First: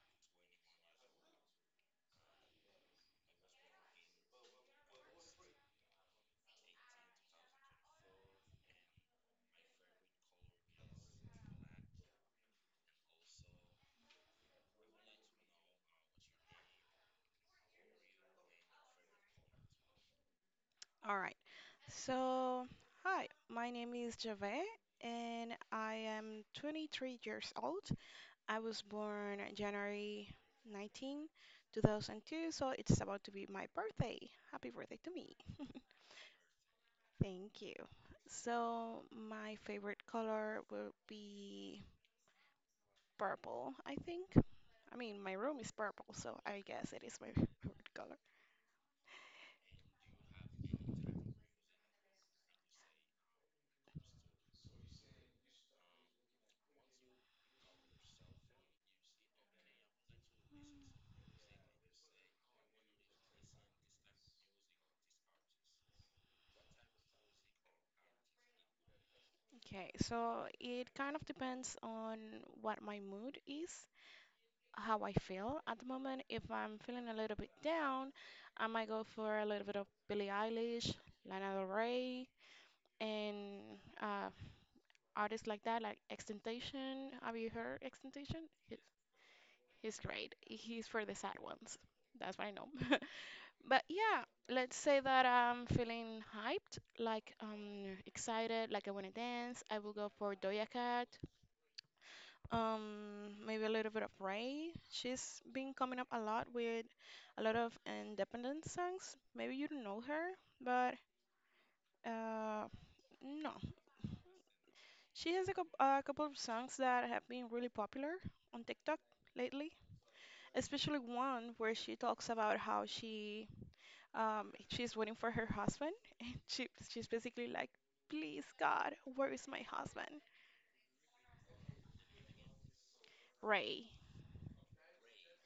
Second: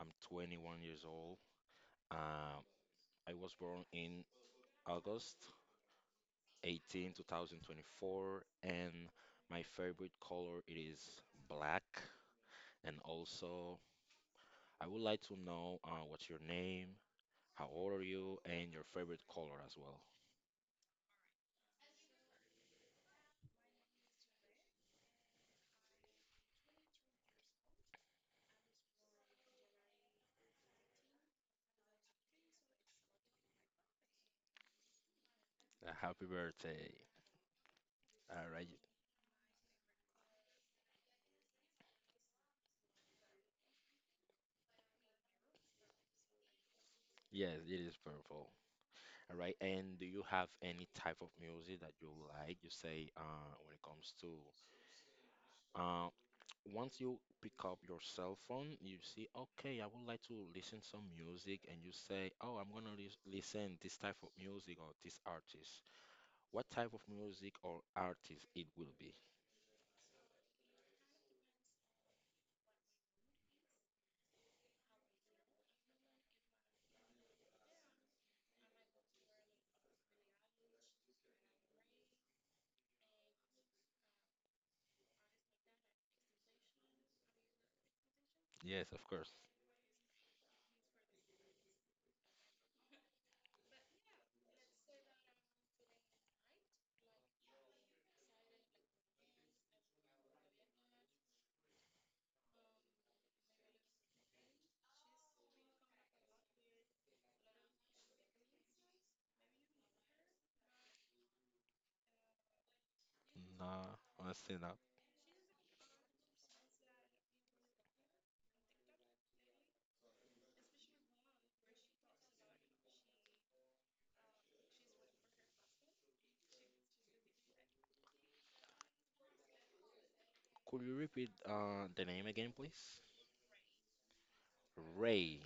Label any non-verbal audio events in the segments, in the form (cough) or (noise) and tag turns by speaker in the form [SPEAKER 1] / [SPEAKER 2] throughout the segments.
[SPEAKER 1] I'm 21 years old. Uh, I was born in August 18, 2024, and my favorite color it is black. And also, I would like to know what's your name, how old are you, and your favorite color as well.
[SPEAKER 2] All right. So, hi, my name is Javet, and I am 23 years old. I was born January 19, 2002, so it's about to be my birthday. Happy birthday to me.
[SPEAKER 1] Happy birthday.
[SPEAKER 2] Thank you.
[SPEAKER 1] All right.
[SPEAKER 2] So, my favorite color will be purple, I think. I mean, my room is purple, so I guess it is my (laughs)
[SPEAKER 1] Yes, it
[SPEAKER 2] favorite
[SPEAKER 1] is
[SPEAKER 2] color.
[SPEAKER 1] purple. All right, and do you have any type of music that you like? You say when it comes to uh, once you pick up your cell phone, you see, okay, I would like to listen some music, and you say, oh, I'm gonna listen this type of music or this artist. What type of music or artist it will be?
[SPEAKER 2] Okay, so it kind of depends on what my mood is, how I feel at the moment. If I'm feeling a little bit down, I might go for a little bit of Billie Eilish, Lana Del Rey, and uh, artists like that, like Extentation. Have you heard Extentation? He's,
[SPEAKER 1] Yes, of course.
[SPEAKER 2] he's great. He's for the sad ones. That's what I know. (laughs) But yeah, let's say that I'm feeling hyped, like excited, like I want to dance. I will go for Doja Cat. Maybe a little bit of Ray. She's been coming up a lot with a lot of independent songs. Maybe you don't know her, but uh, no.
[SPEAKER 1] Nah, I see that.
[SPEAKER 2] She has a, coup a couple of songs that have been really popular on TikTok lately, especially one where she talks about how she she's waiting for her husband, (laughs) and she's basically like, "Please God, where is my husband?"
[SPEAKER 1] Could you repeat the name again, please?
[SPEAKER 2] Ray.
[SPEAKER 1] Ray.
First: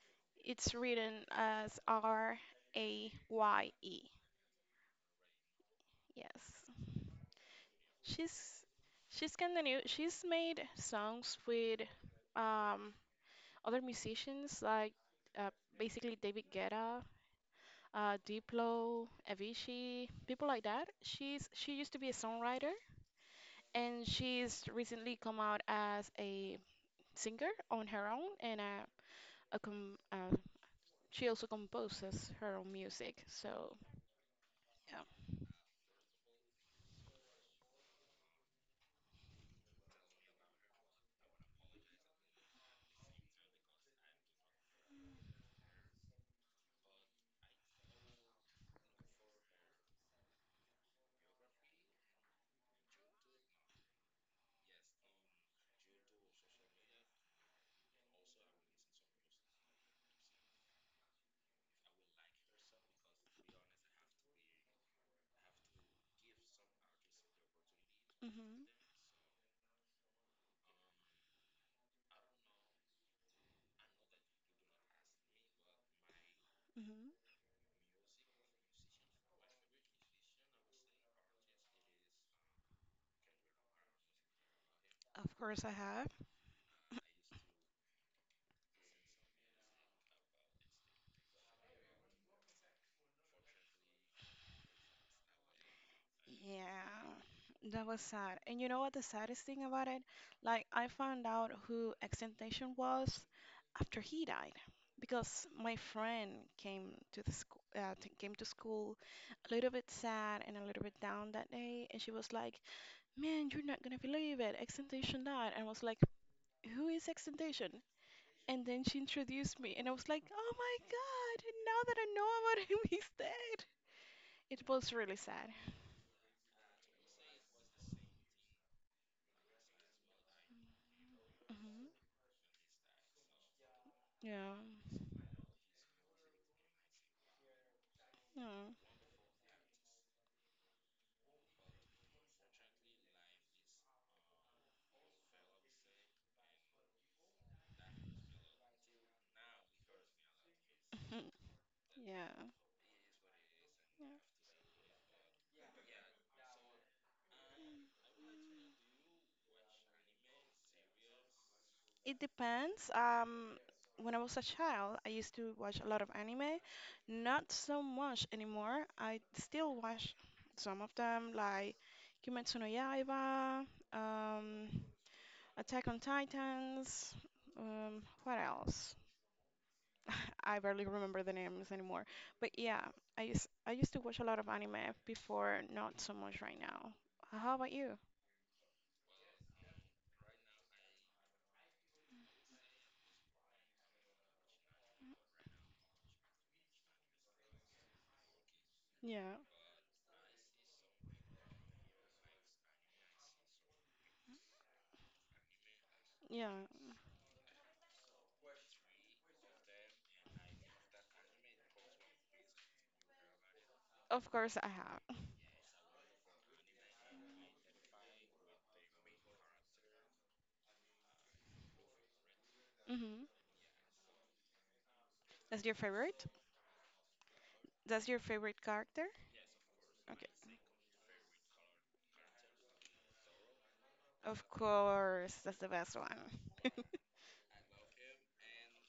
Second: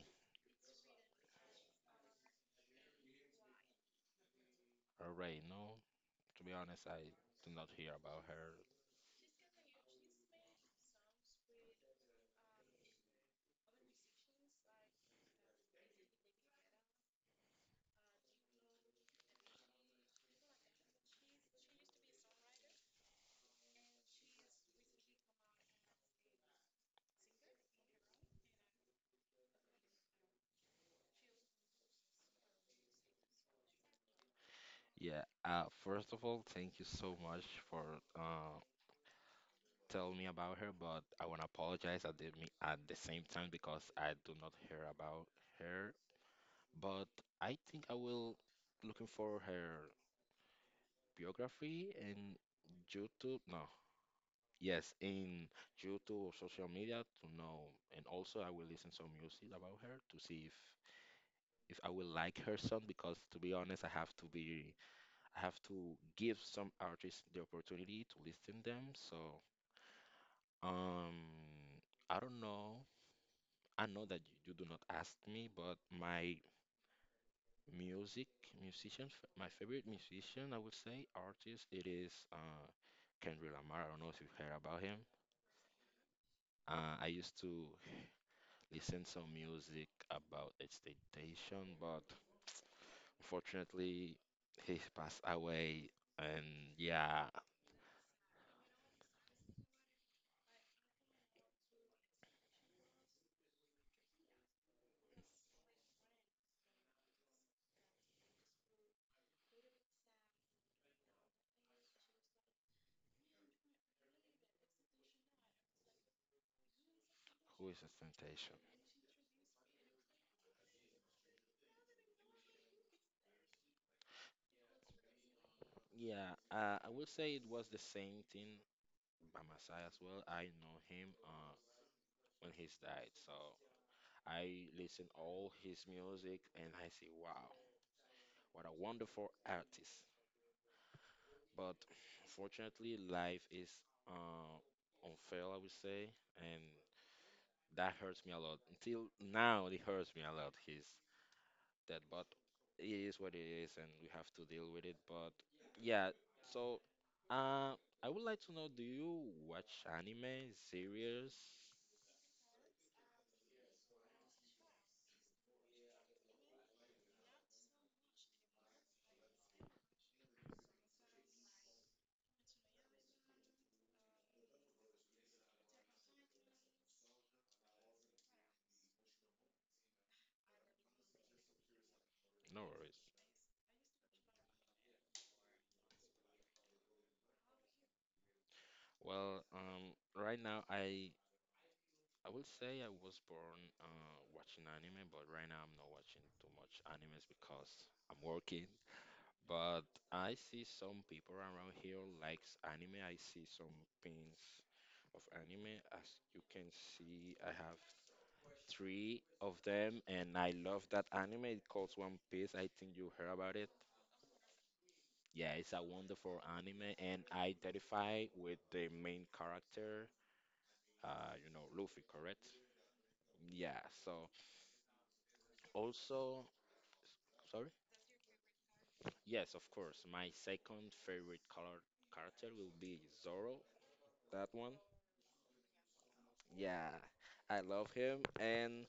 [SPEAKER 2] It's written as Raye.
[SPEAKER 1] Ray. No, to be
[SPEAKER 2] Yes.
[SPEAKER 1] honest, I did not hear about her.
[SPEAKER 2] She's she's continue she's made songs with um other musicians like uh, basically David Guetta, Diplo, Avicii, people like that. She used to be a songwriter and she's recently come out as a singer on her own and a com she also composes her own music. So yeah.
[SPEAKER 1] Yeah. First of all, thank you so much for tell me about her, but I want to apologize at the at the same time because I do not hear about her. But I think I will looking for her biography in YouTube. No, yes, in YouTube or social media to know. And also, I will listen some music about her to see if I will like her song. Because to be honest, I have to give some artists the opportunity to listen
[SPEAKER 2] hmm
[SPEAKER 1] them. So um. I don't know, I know that you do not ask me, but my
[SPEAKER 2] hmm
[SPEAKER 1] music, musicians, my favorite musician, I would say, artist, it is Kendrick Lamar. I don't know if you've heard about him.
[SPEAKER 2] Of course, I have.
[SPEAKER 1] I used to listen some music about expectation, but unfortunately, he passed away. And yeah,
[SPEAKER 2] Yeah, that was sad. And you know what the saddest thing about it? Like, I found out who Extentation was after he died because my friend came to the school, came to school a little bit sad and a little bit down that day, and she was like, "Man, you're not gonna believe it. Extentation died." And I was like, "Who is
[SPEAKER 1] who is
[SPEAKER 2] Extentation?"
[SPEAKER 1] expectation?
[SPEAKER 2] And then she introduced me, and I was like, "Oh my God! Now that I know about him, (laughs) he's dead." It was really sad.
[SPEAKER 1] Yeah, I would say it was the same thing by my side as well. I know him
[SPEAKER 2] Hmm
[SPEAKER 1] when he's died, so.
[SPEAKER 2] Yeah.
[SPEAKER 1] I listen all his music and I say, wow, what
[SPEAKER 2] Yeah.
[SPEAKER 1] a wonderful artist. But unfortunately, life is uh, unfair, I would say, and that hurts me a lot. Until now, it hurts me a lot. He's
[SPEAKER 2] (laughs)
[SPEAKER 1] dead, but
[SPEAKER 2] Yeah.
[SPEAKER 1] it is what it is, and
[SPEAKER 2] Yeah.
[SPEAKER 1] we have to deal with it. But yeah, so I would like to know, do you watch anime series?
[SPEAKER 2] It depends. When I was a child, I used to watch a lot of anime. Not so much anymore. I still watch some of them, like Kimetsu no Yaiba, um, Attack on Titans. What else? (laughs) I barely remember the names anymore. But
[SPEAKER 1] No
[SPEAKER 2] yeah,
[SPEAKER 1] worries.
[SPEAKER 2] I used to watch a lot of anime before, not so much right now. How about you?
[SPEAKER 1] Well, right now I will say I was born watching anime, but right now I'm not watching too much animes because I'm working.
[SPEAKER 2] Yeah,
[SPEAKER 1] But I see some people around here likes anime. I see some pins of anime. As you
[SPEAKER 2] yeah.
[SPEAKER 1] can see, I have three of them, and I love that anime. It calls One Piece. I think you heard about it.
[SPEAKER 2] Of course I have.
[SPEAKER 1] Yeah, it's a wonderful anime, and I identify with the main character. You know, Luffy, correct?
[SPEAKER 2] (laughs) hmm
[SPEAKER 1] Yeah. So
[SPEAKER 2] That's your favorite?
[SPEAKER 1] also, sorry.
[SPEAKER 2] That's your favorite character?
[SPEAKER 1] Yes, of course.
[SPEAKER 2] Okay.
[SPEAKER 1] My second favorite color character will be Zoro. That
[SPEAKER 2] Of
[SPEAKER 1] one.
[SPEAKER 2] course, that's the best one.
[SPEAKER 1] Yeah, I love him. And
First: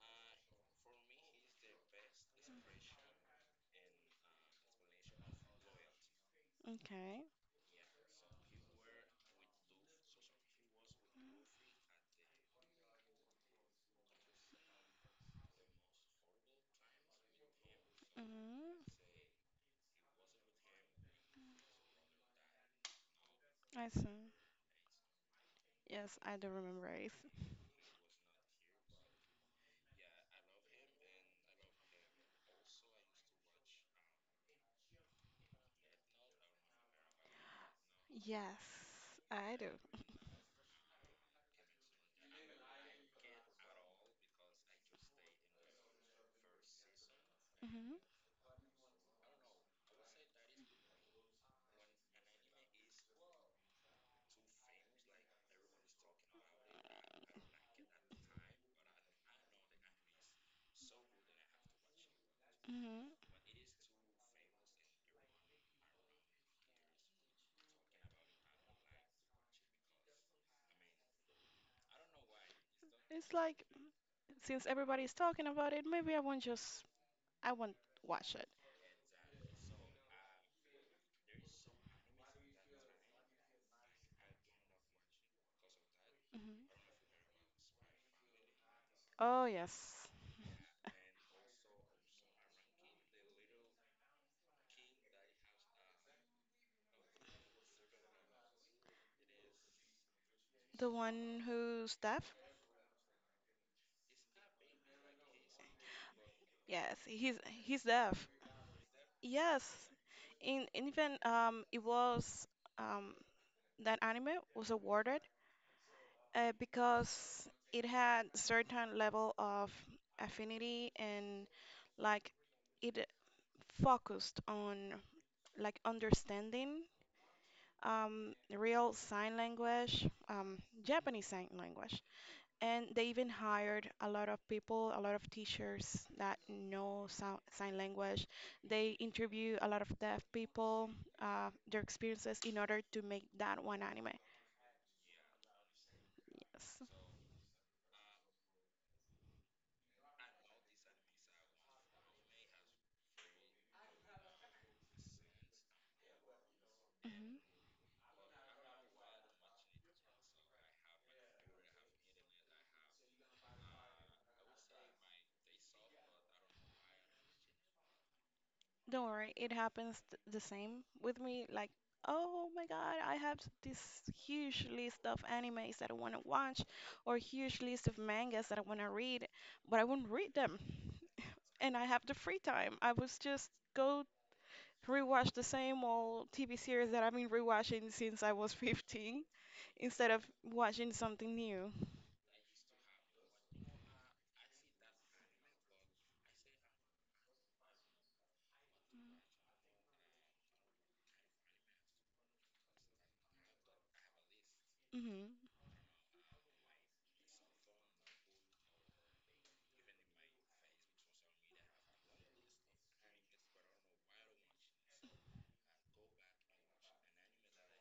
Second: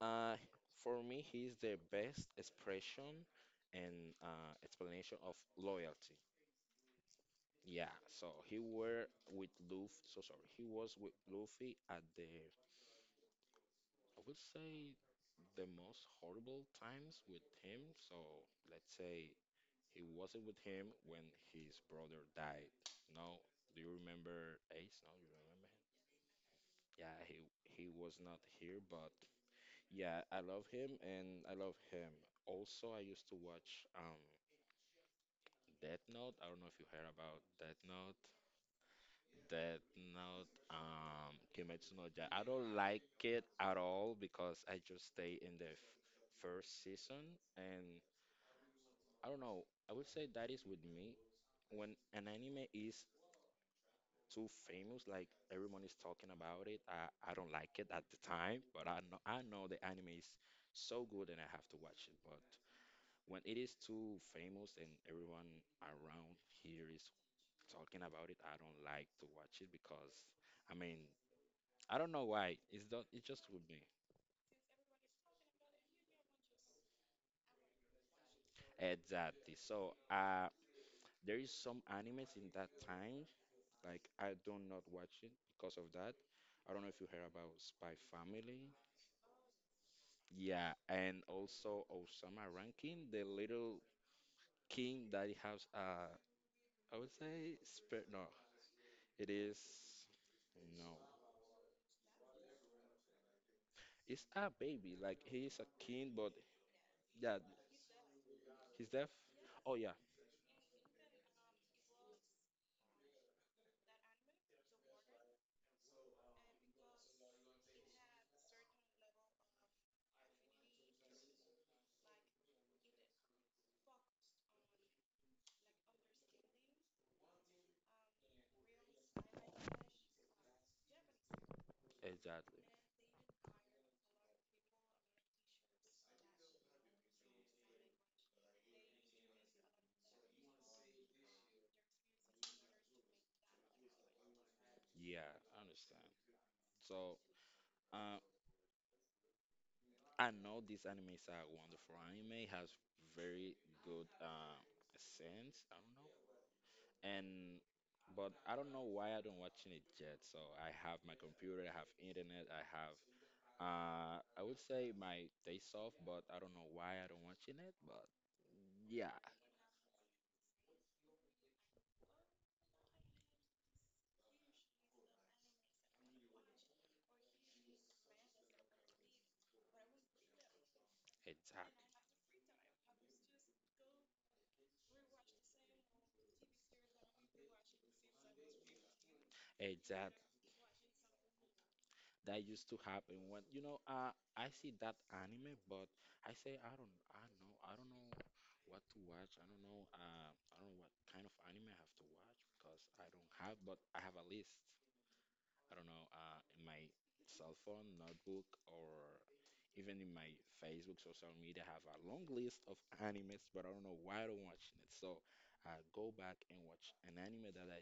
[SPEAKER 1] uh, for me, he's the best expression and explanation of loyalty.
[SPEAKER 2] Okay.
[SPEAKER 1] Yeah, so he were with Luffy. So sorry, he was with Luffy at the, I would say, the most horrible times with him. So let's
[SPEAKER 2] hmm
[SPEAKER 1] say he wasn't with him when his brother died. No, do
[SPEAKER 2] I
[SPEAKER 1] you
[SPEAKER 2] see.
[SPEAKER 1] remember Ace? No, you remember him?
[SPEAKER 2] Yes, I do remember it.
[SPEAKER 1] Yeah, he was not here, but yeah, I love him and I love him. Also, I used to watch Death Note. I don't know if you heard about Death Note.
[SPEAKER 2] Yes, I do.
[SPEAKER 1] Death Note, Kimetsu no Ja. I don't like it at all because I just stay in the f first season and
[SPEAKER 2] Hmm
[SPEAKER 1] I don't know. I would say that is with me when an anime is too famous. Like everyone is talking about it. I don't like it at the time, but I know the anime is so good and I have to watch it. But
[SPEAKER 2] hmm
[SPEAKER 1] when it is too famous and everyone around here is talking about it, I don't like to watch it because I mean I don't know why. It's not, it's
[SPEAKER 2] It's
[SPEAKER 1] just with
[SPEAKER 2] like,
[SPEAKER 1] me.
[SPEAKER 2] since everybody's talking about it, maybe I won't watch it.
[SPEAKER 1] Exactly. So there is some animes in that time. Like I do not watch it because of that. I don't
[SPEAKER 2] Hmm
[SPEAKER 1] know if you heard about Spy Family.
[SPEAKER 2] Oh yes,
[SPEAKER 1] Yeah, and also Osama Rankin, the little king that has I would say it is
[SPEAKER 2] the
[SPEAKER 1] no.
[SPEAKER 2] one who's deaf.
[SPEAKER 1] It's a baby, like he is a king, but
[SPEAKER 2] Yes,
[SPEAKER 1] yeah,
[SPEAKER 2] he's deaf.
[SPEAKER 1] he's deaf. Oh
[SPEAKER 2] Yes,
[SPEAKER 1] yeah,
[SPEAKER 2] in and even it was um that anime was awarded because it had certain level of affinity and like it focused on like understanding real sign language, Japanese sign language.
[SPEAKER 1] exactly.
[SPEAKER 2] And they even hired a lot of people, a lot of teachers that know sign language. They interview a lot of deaf people, their experiences in order to make that one anime.
[SPEAKER 1] Yeah, I understand. So uh, I know this anime is a wonderful anime, has very good sense, I don't know.
[SPEAKER 2] Yes.
[SPEAKER 1] And but I don't know why I don't watching it yet. So I have my computer, I have internet, I have I would say my taste off, but I don't know why I don't watching it. But
[SPEAKER 2] Don't
[SPEAKER 1] yeah,
[SPEAKER 2] worry, it happens the same with me. Like, oh my God, I have this huge list of animes that I want to watch, or huge list of mangas that I want to read, but I won't read them. And
[SPEAKER 1] exactly,
[SPEAKER 2] I have the free time. I was just go rewatch the same old TV series that I've been rewatching since I was (laughs) 15, instead of
[SPEAKER 1] exactly.
[SPEAKER 2] watching something new.
[SPEAKER 1] That used to happen when you know. I see that anime, but I say I don't. I know. I don't know what to watch. I don't know. I don't know what kind of anime I have to watch because I don't have. But I have a list.
[SPEAKER 2] Hmm
[SPEAKER 1] I don't know. In my cell phone, notebook, or even in my Facebook social media, I have a long list of animes, but I don't know why I don't watch it. So I go back and watch an anime that I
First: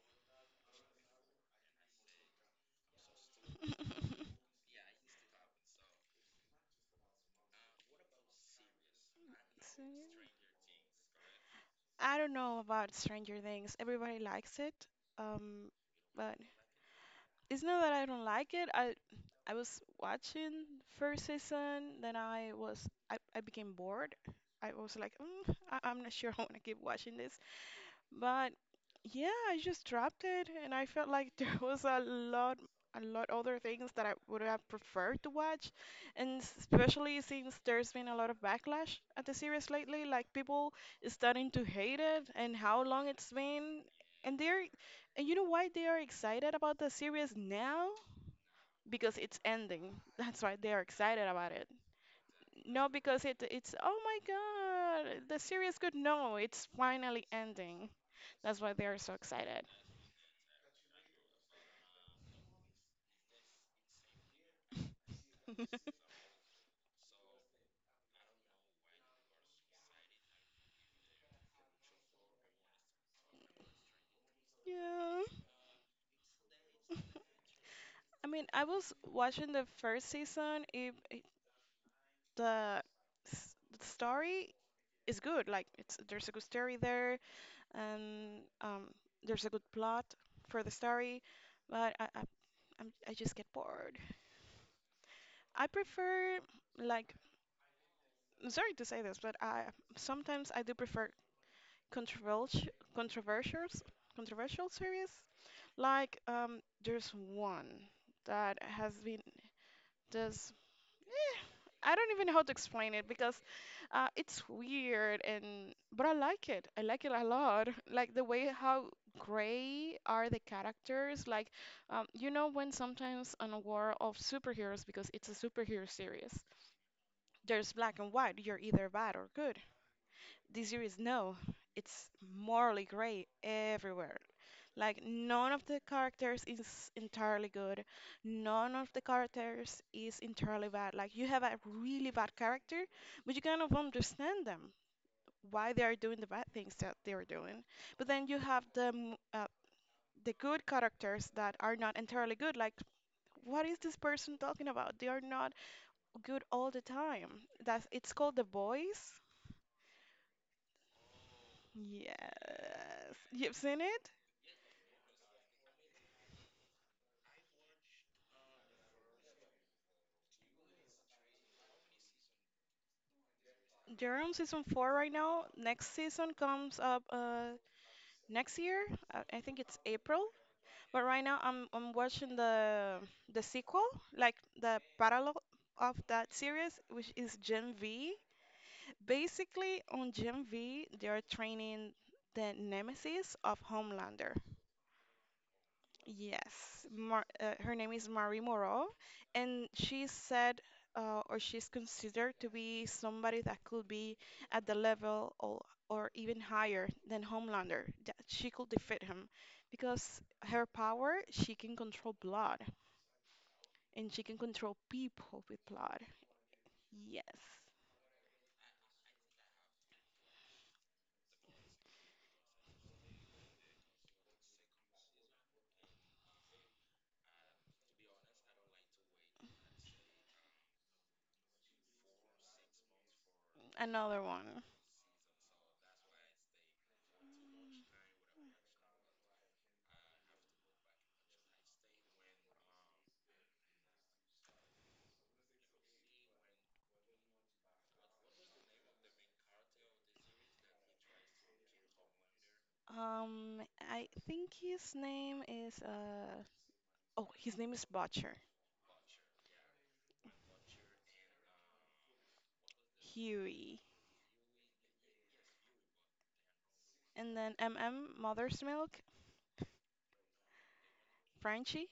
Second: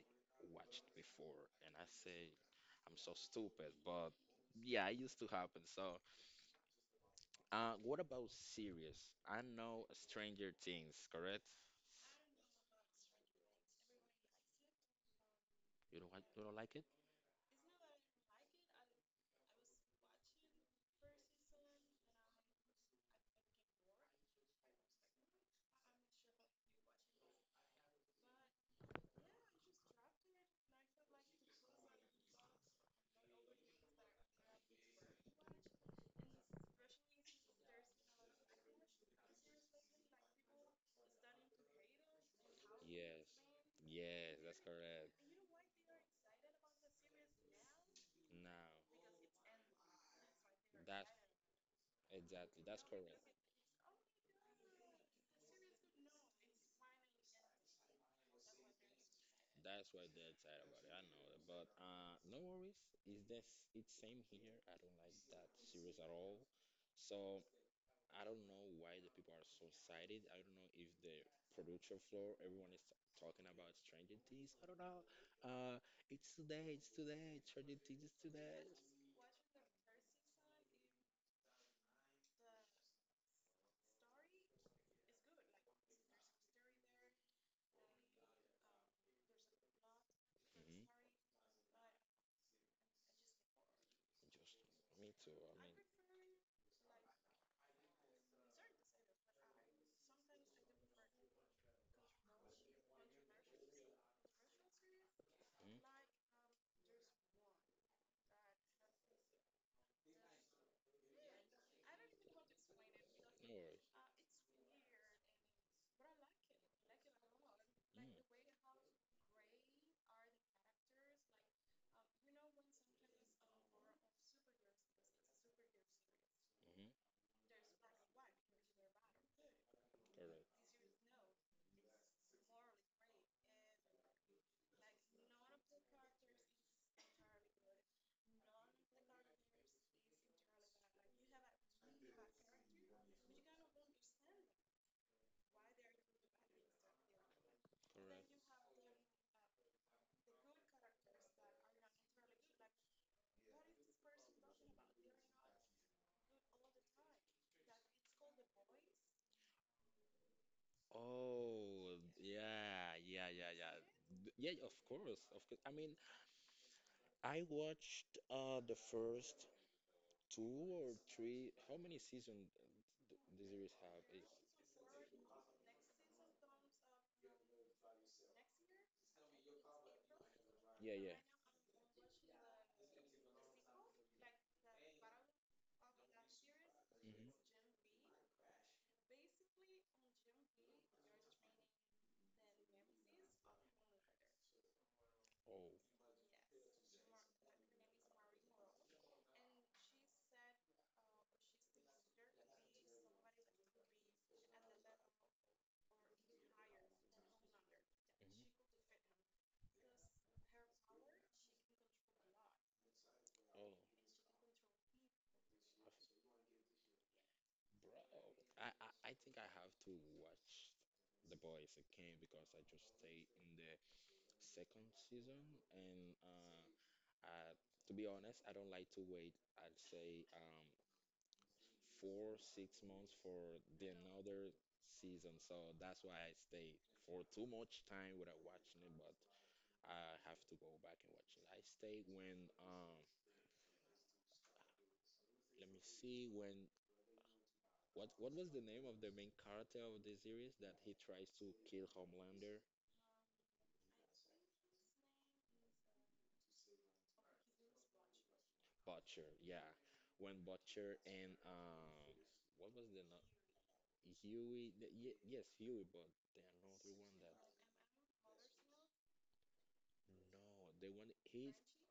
[SPEAKER 1] watched before, and I say I'm so stupid, but
[SPEAKER 2] (laughs)
[SPEAKER 1] yeah, it used to happen. So, what about series? I
[SPEAKER 2] So,
[SPEAKER 1] know
[SPEAKER 2] yeah.
[SPEAKER 1] Stranger Things, correct?
[SPEAKER 2] I don't know about Stranger Things. Everybody likes it, um, but
[SPEAKER 1] You don't like it?
[SPEAKER 2] it's not that I don't like it. I was watching first season, then I became bored. I was like, I'm not sure (laughs) I want to keep watching this. But yeah, I just dropped it, and I felt like (laughs) there was a lot other things that I would have preferred to watch, and especially since there's been a lot of backlash at the series lately, like people is starting to hate it and how long
[SPEAKER 1] Yes,
[SPEAKER 2] it's been, and
[SPEAKER 1] yes, that's
[SPEAKER 2] they're,
[SPEAKER 1] correct.
[SPEAKER 2] and you know why they are excited about the series now?
[SPEAKER 1] Now,
[SPEAKER 2] Because it's ending. (laughs) That's why they are excited
[SPEAKER 1] that's
[SPEAKER 2] about it.
[SPEAKER 1] exactly that's
[SPEAKER 2] No,
[SPEAKER 1] correct.
[SPEAKER 2] because it's oh my God, the series could no, it's finally ending. That's why they are so excited.
[SPEAKER 1] That's why they're excited about it. I know that, but no worries. Is this it's same here? I don't like that series
[SPEAKER 2] (laughs)
[SPEAKER 1] at all. So I don't know why the people are so excited. I don't know if the producer floor, everyone is talking about Stranger Things. I don't know.
[SPEAKER 2] Yeah.
[SPEAKER 1] Uh, it's today. It's today. Stranger Things is
[SPEAKER 2] I mean, I
[SPEAKER 1] today.
[SPEAKER 2] was watching the first season. The, the story is good. Like, it's there's a good story there, and there's a good plot for the
[SPEAKER 1] Mhm. Just
[SPEAKER 2] story. But I just get bored.
[SPEAKER 1] me too. I
[SPEAKER 2] I
[SPEAKER 1] mean.
[SPEAKER 2] prefer, like, I'm sorry to say this, but I sometimes I do prefer controversial, controversial, controversial series. Like, there's one that has been
[SPEAKER 1] Mhm.
[SPEAKER 2] Just
[SPEAKER 1] Yes.
[SPEAKER 2] I don't even know how to explain it because it's weird and but I like it. I like it a lot. (laughs) Like the way how gray are the characters. Like you know when sometimes on a war of superheroes because it's a superhero series,
[SPEAKER 1] Mm. Hmm.
[SPEAKER 2] there's black and white. You're either bad or good.
[SPEAKER 1] Correct.
[SPEAKER 2] This series no, it's morally gray everywhere. Like none of the characters is entirely good. None of the characters is entirely bad. Like you have a really bad character, but you kind of understand them, why they are doing the bad things that they are doing. But then you have the
[SPEAKER 1] Correct.
[SPEAKER 2] the good characters that are not entirely good. Like what is this person talking about? They are not good all the time. That's It's called The Boys.
[SPEAKER 1] Oh, yeah,
[SPEAKER 2] Yes,
[SPEAKER 1] yeah, yeah,
[SPEAKER 2] you've
[SPEAKER 1] yeah.
[SPEAKER 2] seen it.
[SPEAKER 1] D- Yeah, of course, of course. I mean, I watched the first two or three. How many seasons the series have?
[SPEAKER 2] They're
[SPEAKER 1] Is
[SPEAKER 2] on season 4 right now. Next season comes up next year. I think it's April.
[SPEAKER 1] yeah,
[SPEAKER 2] But
[SPEAKER 1] yeah.
[SPEAKER 2] right now I'm watching the sequel, like the parallel of that series, which
[SPEAKER 1] Hmm.
[SPEAKER 2] is Gen V. Basically, on Gen V, they are training the nemesis of Homelander.
[SPEAKER 1] Oh.
[SPEAKER 2] Yes, Mar her name is Marie Moreau, and or she's considered to be somebody that could be at the level or even higher than Homelander, that
[SPEAKER 1] Hmm.
[SPEAKER 2] she could defeat him because her power, she can control blood and she can control people with
[SPEAKER 1] Oh.
[SPEAKER 2] blood. Yes,
[SPEAKER 1] Bro, I, I, I think I have to watch The Boys again because I just stay in the second season and I, to be honest, I don't like to wait. I'd say 4, 6 months for the
[SPEAKER 2] another
[SPEAKER 1] another
[SPEAKER 2] one.
[SPEAKER 1] season. So that's why I stayed for too much time without watching it, but I have to go back and watch it. I stayed when let me see when what was the name of the main character of the series that he tries to kill Homelander?
[SPEAKER 2] Um, I think his name is oh, his name is Butcher,
[SPEAKER 1] Butcher, yeah. When Butcher and what was the
[SPEAKER 2] Huey.
[SPEAKER 1] Huey yes, Huey, but the another one
[SPEAKER 2] And
[SPEAKER 1] that
[SPEAKER 2] then MM Mother's Milk,
[SPEAKER 1] no, the one he's
[SPEAKER 2] Frenchie?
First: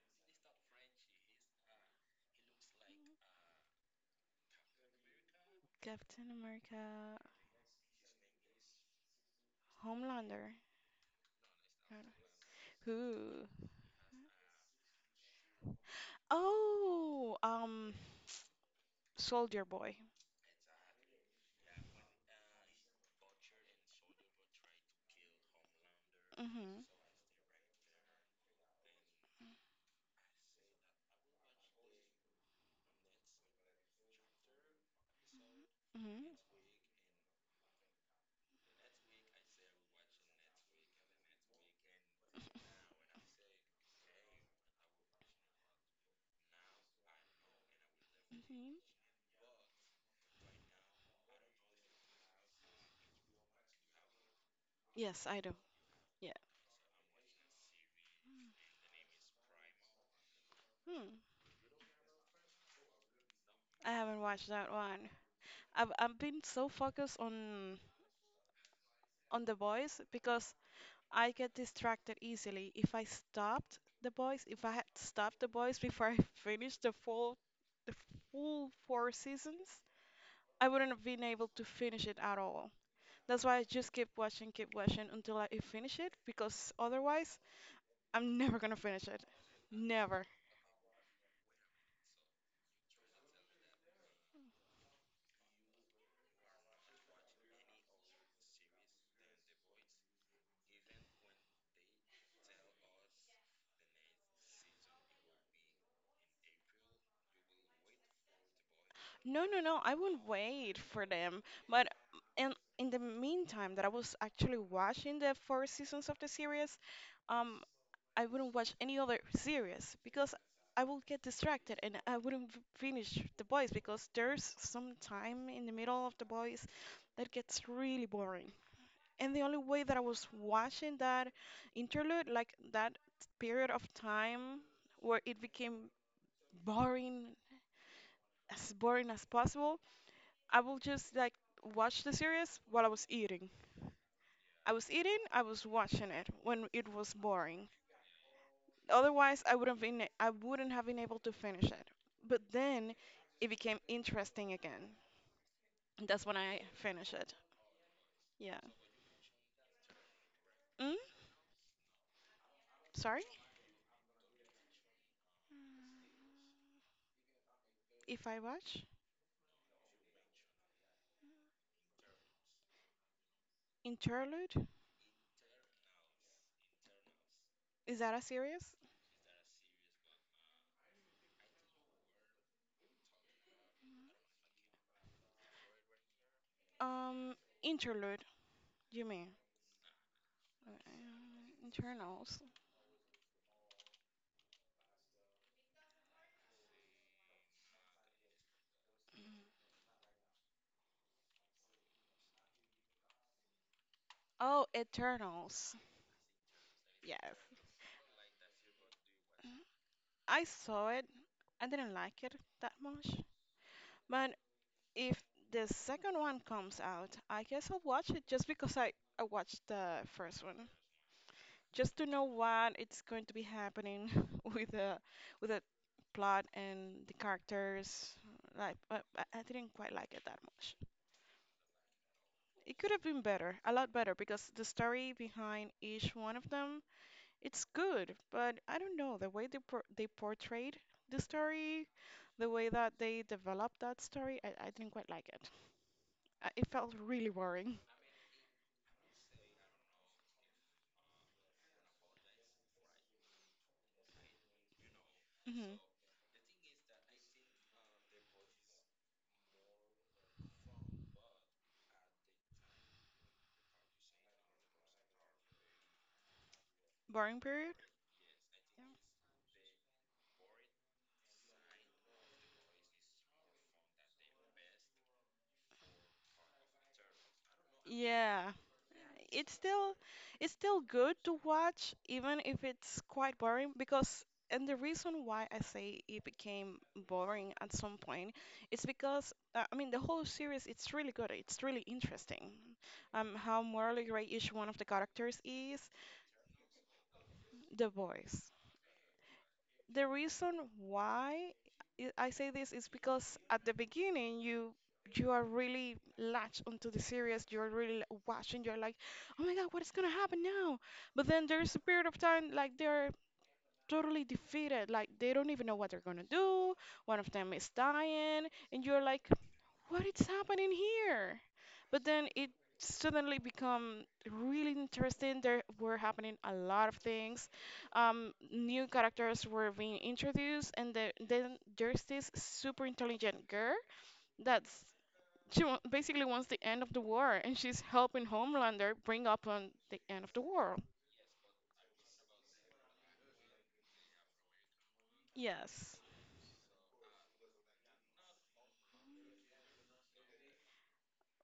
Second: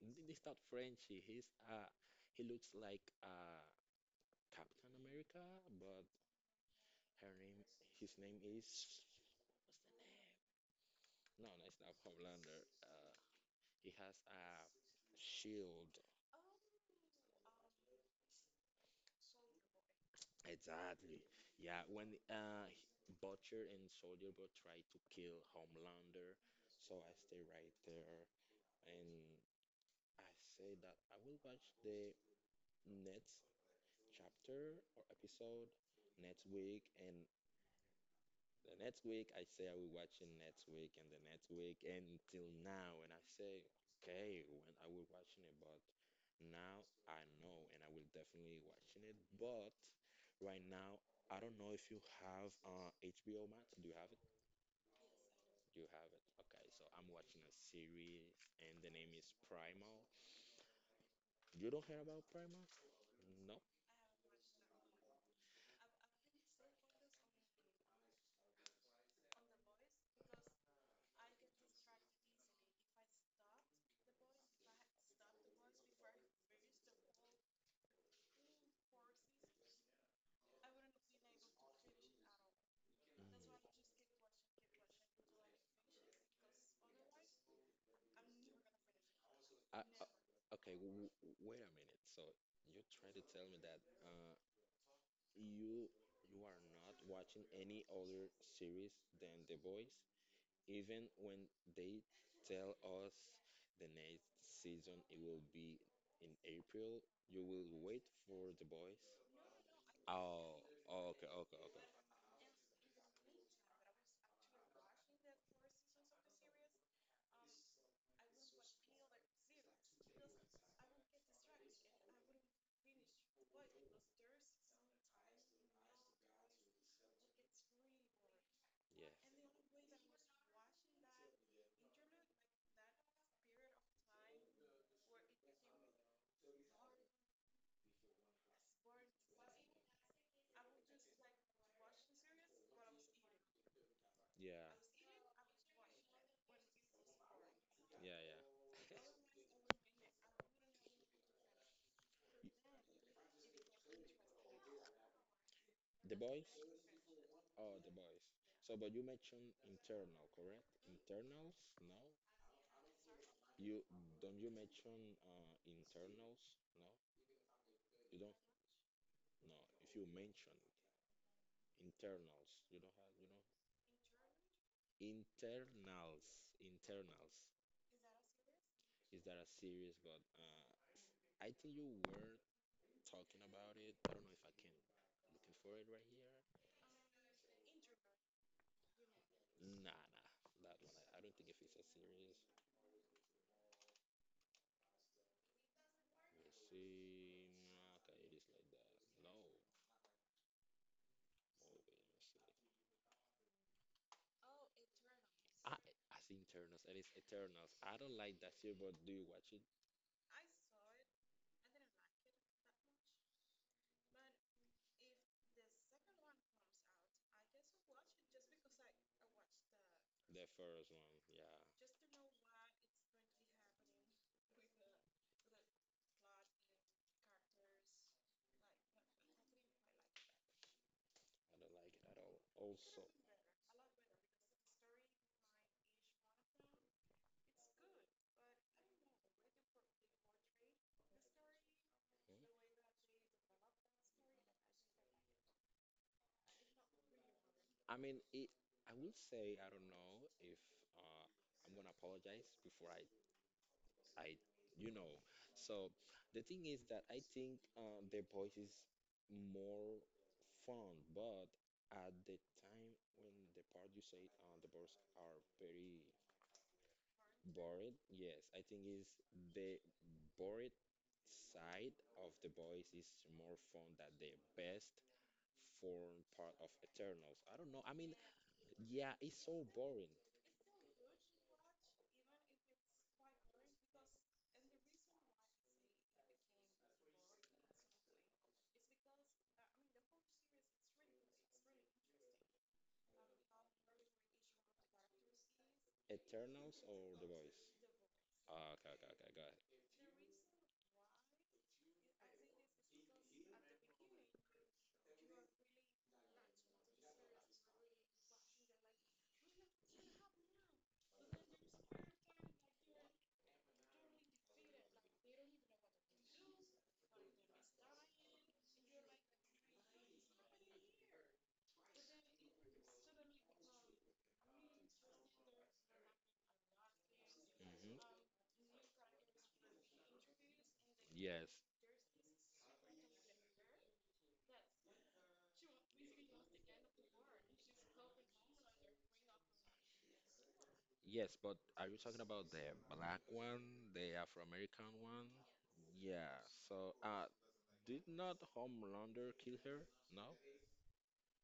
[SPEAKER 1] he's not Frenchy. He's he looks like Captain America, but
[SPEAKER 2] Captain America,
[SPEAKER 1] her name his name is no,
[SPEAKER 2] Homelander.
[SPEAKER 1] no, it's not Homelander.
[SPEAKER 2] Who?
[SPEAKER 1] He has a shield.
[SPEAKER 2] Oh, Soldier Boy.
[SPEAKER 1] Exactly. Yeah, when Butcher and Soldier Boy try to kill Homelander,
[SPEAKER 2] Mm-hmm.
[SPEAKER 1] so I stay right there and I say that I will watch the next chapter or episode
[SPEAKER 2] Mm-hmm.
[SPEAKER 1] next week, and the next week I say I will watch it next week, and the next week, and till now, and I say okay, when I will watching it, but now I know, and I will definitely
[SPEAKER 2] Mm-hmm.
[SPEAKER 1] watching it. But right now, I don't know if you have HBO Max. Do you have it?
[SPEAKER 2] Yes, I do.
[SPEAKER 1] You have it.
[SPEAKER 2] Yeah.
[SPEAKER 1] Okay, so I'm watching a series, and the name is Primal.
[SPEAKER 2] Hmm.
[SPEAKER 1] You don't hear about Primal? No.
[SPEAKER 2] I haven't watched that one. I've been so focused on the boys because I get distracted easily. If I stopped the boys, if I had stopped the boys before I (laughs) finished the full four seasons, I wouldn't have been able to finish it at all. That's why I just keep watching until I finish it because otherwise I'm (laughs) never gonna finish it.
[SPEAKER 1] I, I,
[SPEAKER 2] Never.
[SPEAKER 1] okay, wait a minute. So you try to tell me that you you are not watching any other series than The Boys, even when they tell us the next season it will be in April. You will wait for The Boys.
[SPEAKER 2] No, no, no. I won't
[SPEAKER 1] Oh,
[SPEAKER 2] wait for
[SPEAKER 1] oh, okay,
[SPEAKER 2] them.
[SPEAKER 1] okay, okay.
[SPEAKER 2] But in in the meantime that I was actually watching the 4 seasons of the series, um, I wouldn't watch any other series because I will get distracted and I wouldn't finish The Boys because there's some time in the middle of The Boys that gets really boring.
[SPEAKER 1] Yeah,
[SPEAKER 2] And the only way that I was watching that interlude, like that period of time where it became boring, boring as possible, I will just like watch the series while I was eating.
[SPEAKER 1] yeah,
[SPEAKER 2] I was eating,
[SPEAKER 1] yeah,
[SPEAKER 2] I was watching it when it was boring.
[SPEAKER 1] yeah.
[SPEAKER 2] Otherwise, I wouldn't have been able to finish it. But then it became interesting again.
[SPEAKER 1] (laughs) The
[SPEAKER 2] That's when
[SPEAKER 1] Boys.
[SPEAKER 2] I finished it.
[SPEAKER 1] Oh, The Boys.
[SPEAKER 2] Yeah.
[SPEAKER 1] So, but you mentioned internal, correct?
[SPEAKER 2] Mm?
[SPEAKER 1] Internals? No.
[SPEAKER 2] Sorry?
[SPEAKER 1] You don't you mention internals? No. You
[SPEAKER 2] If
[SPEAKER 1] don't.
[SPEAKER 2] I watch
[SPEAKER 1] No, if you mention internals, you know how you know
[SPEAKER 2] Interlude?
[SPEAKER 1] internals, internals.
[SPEAKER 2] Is that a series?
[SPEAKER 1] Is that a series? But I think you were talking about it. I don't know if I can looking for it right here.
[SPEAKER 2] Um, Interlude, you mean?
[SPEAKER 1] Nah, nah, that one.
[SPEAKER 2] Uh,
[SPEAKER 1] I don't think if it's a series.
[SPEAKER 2] Eternals.
[SPEAKER 1] Let me see. Nah, okay, it is like that. No, oh wait, let me see.
[SPEAKER 2] Oh, Eternals.
[SPEAKER 1] I as internals, it is
[SPEAKER 2] Yes.
[SPEAKER 1] Eternals. I don't like that series, but do you watch it?
[SPEAKER 2] I saw it. I didn't like it that much. But if the second one comes out, I guess I'll watch it just because I watched the first
[SPEAKER 1] The
[SPEAKER 2] one.
[SPEAKER 1] first one, yeah,
[SPEAKER 2] Just to know what it's going to be happening (laughs) with the with the plot and the characters. Like, but I didn't quite like it that much.
[SPEAKER 1] I don't like it at all.
[SPEAKER 2] It could have
[SPEAKER 1] Also.
[SPEAKER 2] been better, a lot better, because the story behind each one of them, it's good, but I don't know the way they portrayed the story, the
[SPEAKER 1] Okay.
[SPEAKER 2] way that they developed that story. I didn't quite like it. It felt really boring.
[SPEAKER 1] I mean, it, I will say I don't know if uh, I'm gonna apologize before I, you know.
[SPEAKER 2] Hmm
[SPEAKER 1] So, the thing is that I think their voice is more fun, but at the time when the part you said the birds are very
[SPEAKER 2] Boring period?
[SPEAKER 1] bored, yes, I think is the bored side of the boys is more fun than the best form part of Eternals. I don't know. I mean,
[SPEAKER 2] Yeah.
[SPEAKER 1] yeah, it's
[SPEAKER 2] It's
[SPEAKER 1] so
[SPEAKER 2] still
[SPEAKER 1] boring.
[SPEAKER 2] it's still good to watch even if it's quite boring because and the reason why I say it became boring at some point is because I mean the whole series it's really good. It's really interesting. How morally gray each one of the characters is.
[SPEAKER 1] Eternals or the boys?
[SPEAKER 2] The voice.
[SPEAKER 1] Ah, okay, okay, okay, got it.
[SPEAKER 2] The reason why I say this is because at the beginning you are really latched onto the series. You're really watching. You're like, oh my God, what is gonna happen now? But then there's a period of time, like they're totally defeated. Like they don't even know what they're gonna do. One of them is dying, and you're like, what is happening here? But then it suddenly become really interesting. There were happening a lot of things.
[SPEAKER 1] Hmm.
[SPEAKER 2] New characters were being introduced, and
[SPEAKER 1] Yes,
[SPEAKER 2] then there's this super intelligent girl that's basically wants the end of the war, and she's helping Homelander bring up on the end of the world.
[SPEAKER 1] yes, but are you talking about the black one, the Afro-American one?
[SPEAKER 2] Yes.
[SPEAKER 1] Yeah. So, did not Homelander kill her? No.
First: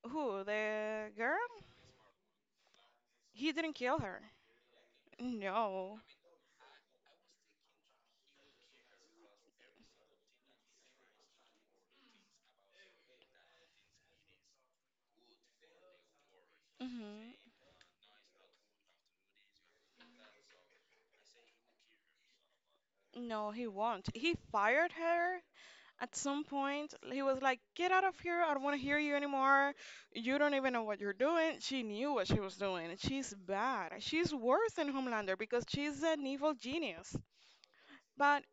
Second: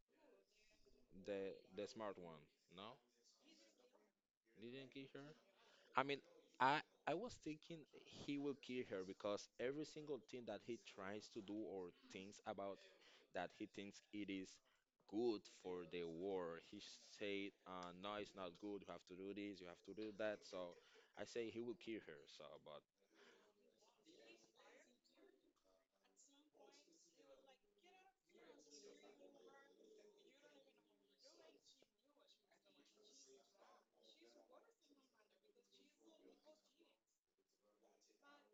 [SPEAKER 2] Who? The girl?
[SPEAKER 1] The smart one? No.
[SPEAKER 2] He didn't kill her.
[SPEAKER 1] Didn't kill her.
[SPEAKER 2] No.
[SPEAKER 1] I mean, I I was thinking he will kill her because every single thing that he tries to do or thinks about that he thinks it is good for the war, he
[SPEAKER 2] Hmm.
[SPEAKER 1] said, "No, it's not good. You have to do this. You have to do that." So I say he will kill her. So, but
[SPEAKER 2] No, he won't. He fired her. At some point, he was like, get out of here. I don't want to hear you anymore. You don't even know what you're doing. She knew what she was doing. She's bad. She's worse than Homelander because she's an evil genius. But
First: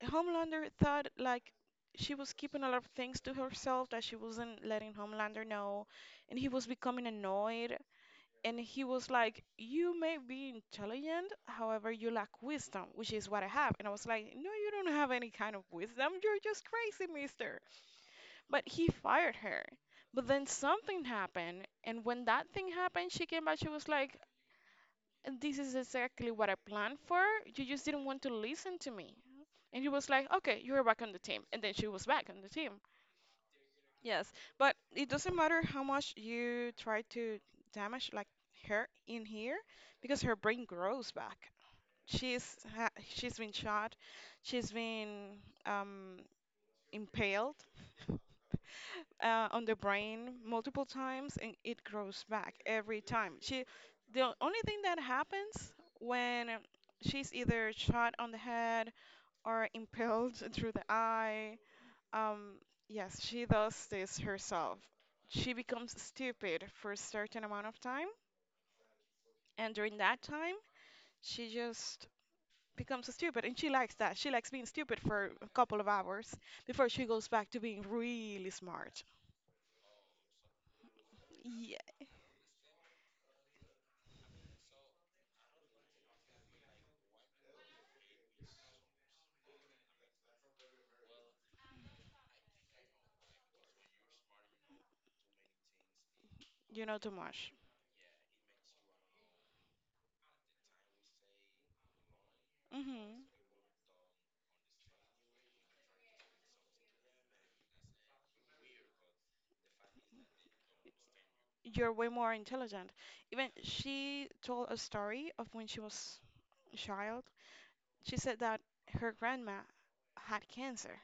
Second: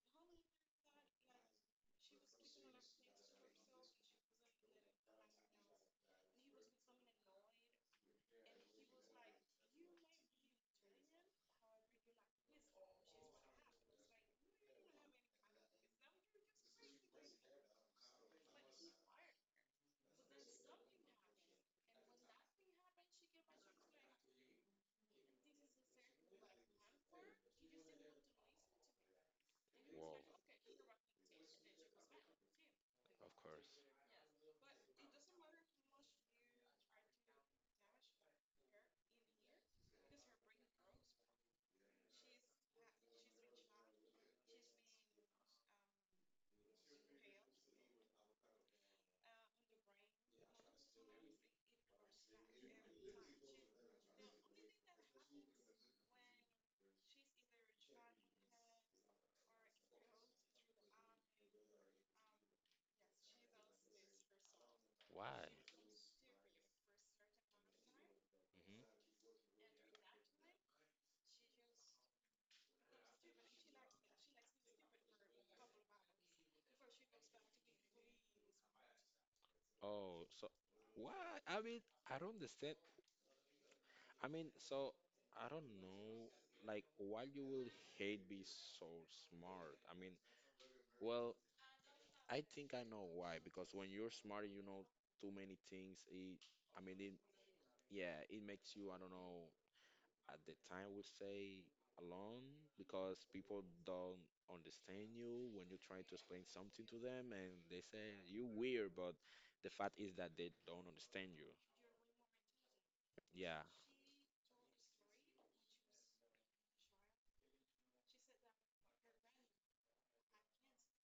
[SPEAKER 2] Homelander thought like she was keeping a lot of things to herself that she wasn't letting Homelander know, and he was becoming annoyed. And he was like, you may be intelligent, however, you lack wisdom, which is what I have. And I was like, no, you don't have any kind of wisdom. You're just crazy, mister. But he fired her. But then something happened, and when that thing happened, she came back. She was like, "This is exactly what I planned for. You just didn't want to listen to me." And he was
[SPEAKER 1] well,
[SPEAKER 2] like, "Okay, you're back on the team." And then she was back on the team.
[SPEAKER 1] of course,
[SPEAKER 2] Yes, but it doesn't matter how much you try to damage, like, her in here because her brain grows back. She's ha she's been shot, she's been impaled, on the brain multiple times and it grows back every time. The only thing that happens when she's either shot on the head or impaled (laughs) through the eye, um, yes, she does this herself.
[SPEAKER 1] why?
[SPEAKER 2] She becomes stupid for a certain amount of time,
[SPEAKER 1] Hmm.
[SPEAKER 2] and during that time, she just becomes stupid and she likes being stupid for a couple of hours before she goes back to being really smart.
[SPEAKER 1] Oh, so why? I
[SPEAKER 2] Yeah.
[SPEAKER 1] mean, I don't understand. I mean, so I don't know. Like, why you will hate be so smart? I mean. Well, I think I know why, because when you're smart and you know too many things, it, I
[SPEAKER 2] You know
[SPEAKER 1] mean,
[SPEAKER 2] too
[SPEAKER 1] it,
[SPEAKER 2] much.
[SPEAKER 1] yeah, it makes you, I don't know, at the time would say alone because
[SPEAKER 2] Hmm.
[SPEAKER 1] people don't understand you when you try to explain something to them and they say you weird, but the fact is that they don't understand you.
[SPEAKER 2] You're way more intelligent. Even
[SPEAKER 1] Yeah.
[SPEAKER 2] she told a story of when she was a child. She said that her grandma had cancer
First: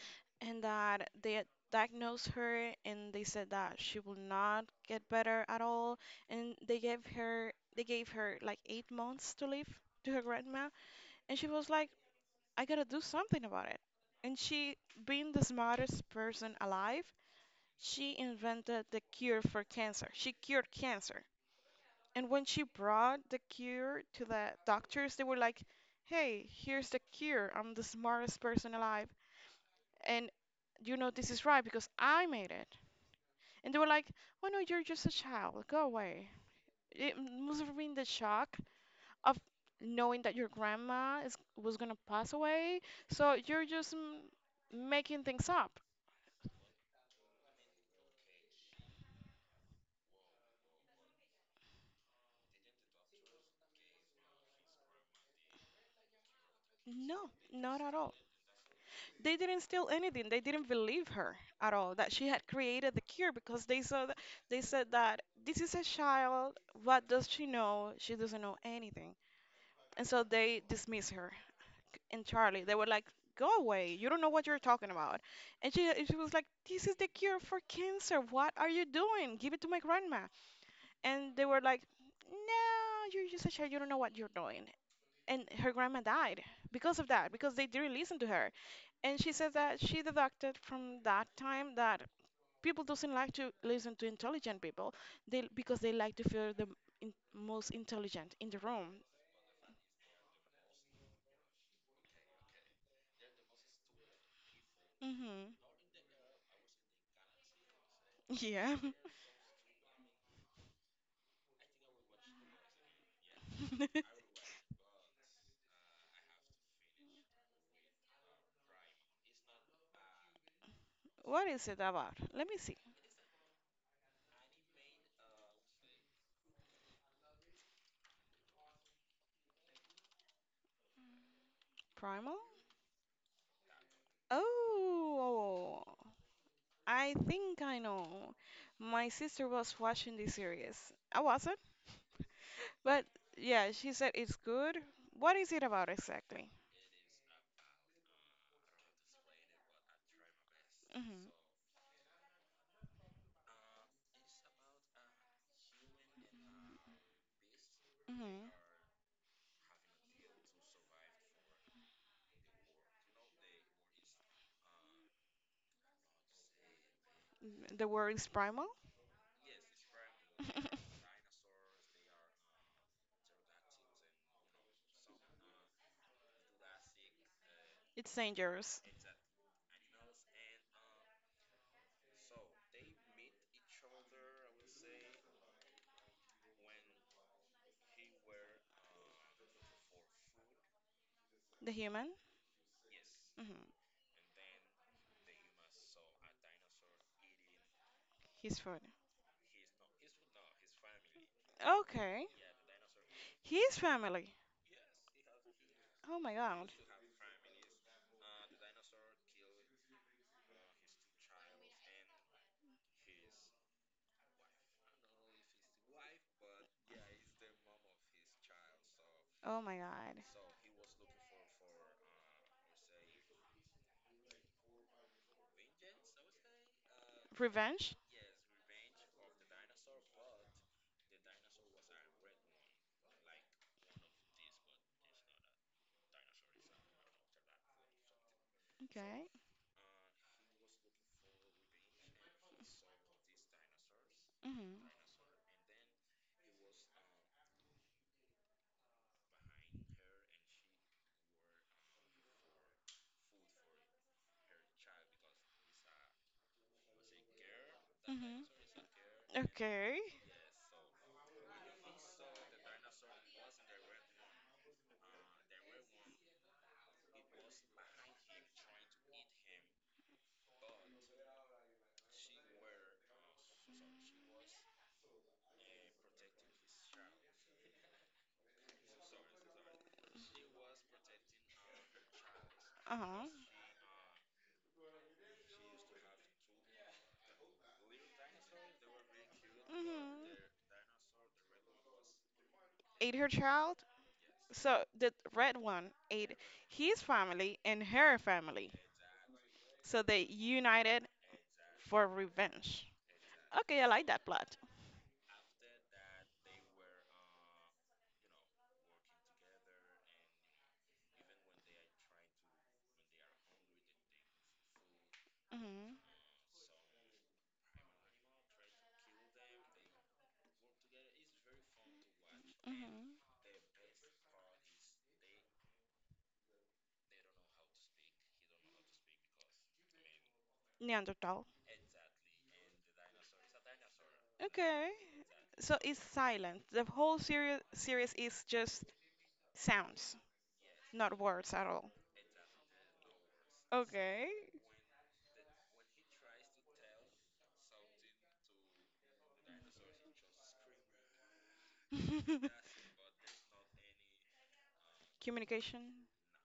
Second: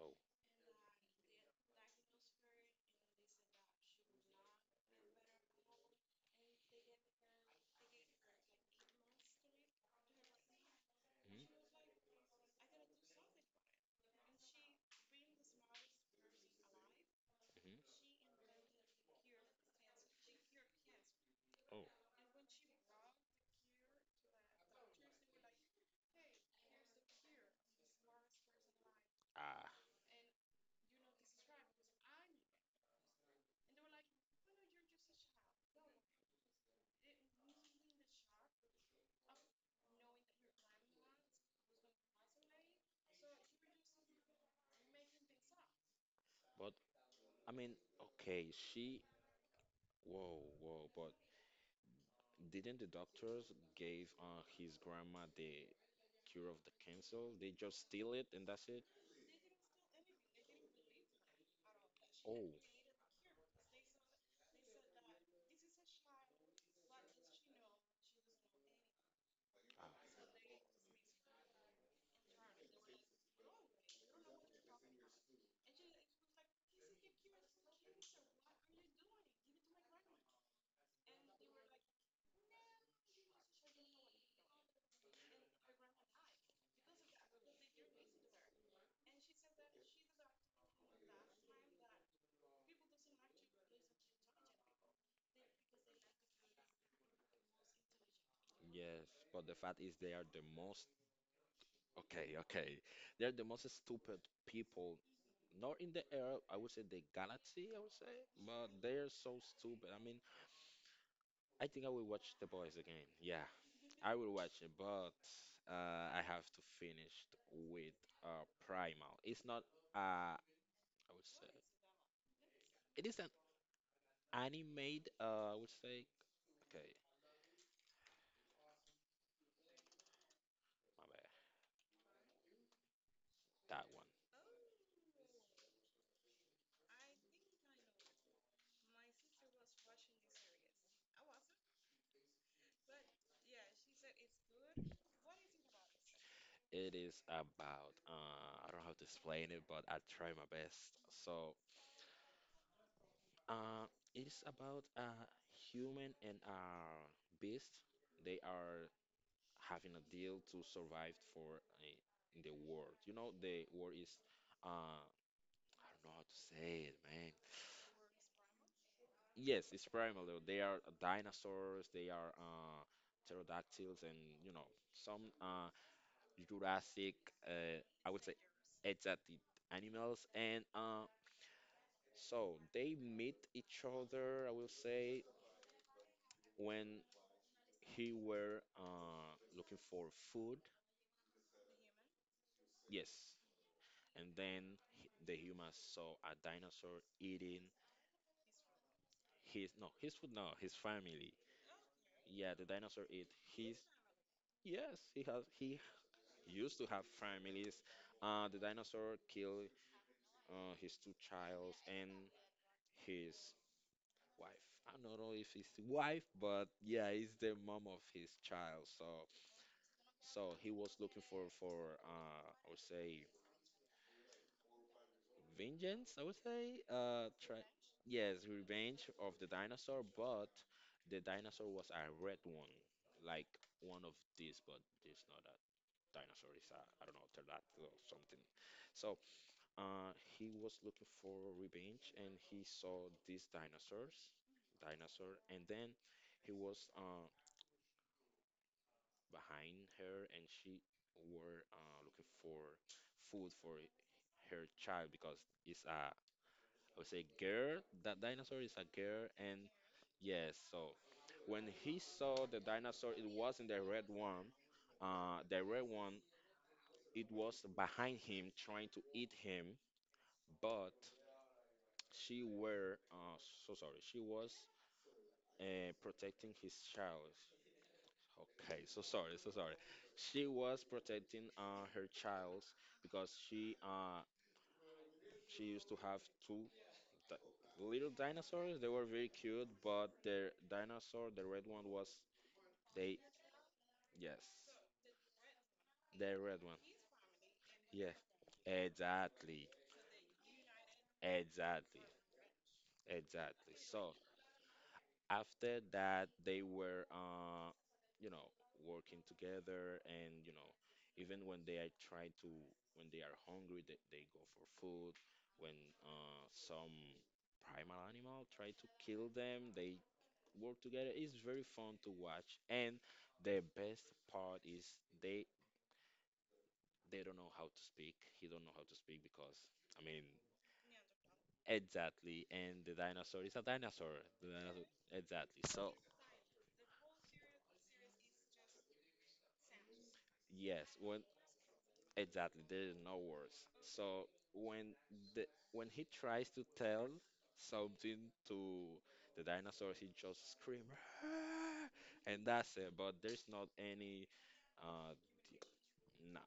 [SPEAKER 1] Oh.
[SPEAKER 2] and that they had diagnosed her and they said that she will not get better at all and they gave her like 8 months to live, to her grandma. And
[SPEAKER 1] Hmm.
[SPEAKER 2] she was like, I got to do something about it. And she, being the smartest person alive,
[SPEAKER 1] Hmm.
[SPEAKER 2] she invented the cure for cancer. She cured cancer.
[SPEAKER 1] Oh,
[SPEAKER 2] And when she brought the cure to the doctors, they were like, hey, here's the cure. I'm the smartest person alive.
[SPEAKER 1] ah,
[SPEAKER 2] And you know this is right because I made it. And they were like, oh no, you're just a child. Go away. It must have been the shock of knowing that your grandma was going to pass away. So you're just making things up.
[SPEAKER 1] but I mean, okay, she, whoa, whoa, but didn't the doctors gave his grandma the cure of the cancer?
[SPEAKER 2] No,
[SPEAKER 1] They just
[SPEAKER 2] not at
[SPEAKER 1] steal
[SPEAKER 2] all.
[SPEAKER 1] it and that's it?
[SPEAKER 2] They didn't steal anything. They didn't believe her at all that she had
[SPEAKER 1] Oh,
[SPEAKER 2] created the cure because they saw that, they said that this is a child. What does she know? She doesn't know anything. And
[SPEAKER 1] ah,
[SPEAKER 2] so they dismissed her entirely. They were like, "Go away. You don't know what you're talking about." And she was like, "This is the cure for cancer. What are you doing? Give it to my grandma." And they were like, "No, you're just a child. You don't know what you're doing." And her grandma died because of that, because they didn't listen to her. And she says that she deducted from that time that people doesn't like to listen to intelligent people they because they like to feel the most intelligent in the room.
[SPEAKER 1] yes. But the fact is, they are the most okay, okay. They're the most stupid people.
[SPEAKER 2] Mm-hmm.
[SPEAKER 1] Not in the era, I would say the galaxy, I would say, but
[SPEAKER 2] Yeah.
[SPEAKER 1] they're so stupid. I mean, I think I will watch The Boys again. Yeah, I will watch it, but I have to finish with Primal. It's not, I would
[SPEAKER 2] (laughs)
[SPEAKER 1] say,
[SPEAKER 2] What is it about? Let me see.
[SPEAKER 1] it is a Animate, I would say, okay, my bad,
[SPEAKER 2] Primal.
[SPEAKER 1] that one.
[SPEAKER 2] Oh, I think I know. My sister was watching this series. I wasn't, but yeah, she said it's good. What is it about exactly?
[SPEAKER 1] It is about, I don't know how to explain it, but I'll try my best.
[SPEAKER 2] Mm-hmm.
[SPEAKER 1] So, it is about a human and a beast. They
[SPEAKER 2] Mhm.
[SPEAKER 1] are having a deal to survive for in the world. You know, the world is, uh, I don't know how to say it, man.
[SPEAKER 2] Mm, the word is primal.
[SPEAKER 1] Yes, it's primal. Though. They are
[SPEAKER 2] (laughs)
[SPEAKER 1] dinosaurs. They are pterodactyls, and you know some Jurassic, uh, I
[SPEAKER 2] It's
[SPEAKER 1] would say,
[SPEAKER 2] dangerous.
[SPEAKER 1] exotic animals, and so they meet each other. I will say when he were looking for food,
[SPEAKER 2] The human.
[SPEAKER 1] yes,
[SPEAKER 2] Mhm.
[SPEAKER 1] and then the humans saw a dinosaur eating
[SPEAKER 2] His food.
[SPEAKER 1] his no his food no his family.
[SPEAKER 2] Okay.
[SPEAKER 1] Yeah, the dinosaur ate his.
[SPEAKER 2] His family.
[SPEAKER 1] Yes, he has. He
[SPEAKER 2] Oh my God.
[SPEAKER 1] used to have families. The dinosaur killed his two childs and his wife. I don't know if it's wife, but yeah, it's the mom of his child. So
[SPEAKER 2] Oh my God.
[SPEAKER 1] so he was looking for I would say vengeance, I would say. Try
[SPEAKER 2] Revenge.
[SPEAKER 1] yes, revenge of the dinosaur, but the dinosaur was a red one. Like one of these, but it's not a dinosaur, it's a I don't know, pterodactyl or something. So
[SPEAKER 2] Okay.
[SPEAKER 1] he was looking for revenge and he saw these dinosaurs
[SPEAKER 2] Mhm.
[SPEAKER 1] dinosaur and then he was behind her and she were looking for food for her child because it's a I would say girl that
[SPEAKER 2] Mhm.
[SPEAKER 1] dinosaur is a girl and
[SPEAKER 2] Okay.
[SPEAKER 1] yes so when he saw the dinosaur it wasn't the red one uh, the red one it was behind him trying to eat him but she were so sorry she was protecting his child. Okay, so sorry, so sorry. She was protecting her child
[SPEAKER 2] Uh
[SPEAKER 1] because
[SPEAKER 2] huh.
[SPEAKER 1] she used to have two di- little dinosaurs. They were very cute, but
[SPEAKER 2] Mhm.
[SPEAKER 1] their dinosaur, the red one, was
[SPEAKER 2] Ate
[SPEAKER 1] they
[SPEAKER 2] her child.
[SPEAKER 1] yes,
[SPEAKER 2] So the red one
[SPEAKER 1] the
[SPEAKER 2] ate
[SPEAKER 1] red one.
[SPEAKER 2] his family and
[SPEAKER 1] Yeah,
[SPEAKER 2] her family.
[SPEAKER 1] exactly,
[SPEAKER 2] So they united
[SPEAKER 1] exactly,
[SPEAKER 2] for revenge.
[SPEAKER 1] exactly.
[SPEAKER 2] Okay, I like
[SPEAKER 1] So
[SPEAKER 2] that plot.
[SPEAKER 1] after that, they were you know, working together and, you know, even when they are trying to, when they are hungry, they go for food. When
[SPEAKER 2] Mhm.
[SPEAKER 1] some primal animal try to kill them, they work together. It's very fun to watch. And
[SPEAKER 2] Mhm.
[SPEAKER 1] the best part is they they don't know how to speak. He don't know how to speak because, I mean,
[SPEAKER 2] Neanderthal.
[SPEAKER 1] exactly. And the dinosaur is a dinosaur. The dinosaur,
[SPEAKER 2] Okay.
[SPEAKER 1] exactly.
[SPEAKER 2] So
[SPEAKER 1] So
[SPEAKER 2] it's silent. The whole series is just sounds,
[SPEAKER 1] yes,
[SPEAKER 2] not
[SPEAKER 1] when
[SPEAKER 2] words at all.
[SPEAKER 1] exactly, there is no words. So
[SPEAKER 2] Okay.
[SPEAKER 1] when the when he tries to tell something to the dinosaur, he just scream, "Ah!" and
[SPEAKER 2] (laughs)
[SPEAKER 1] that's it. But there's not any, uh, d-
[SPEAKER 2] Communication.
[SPEAKER 1] no,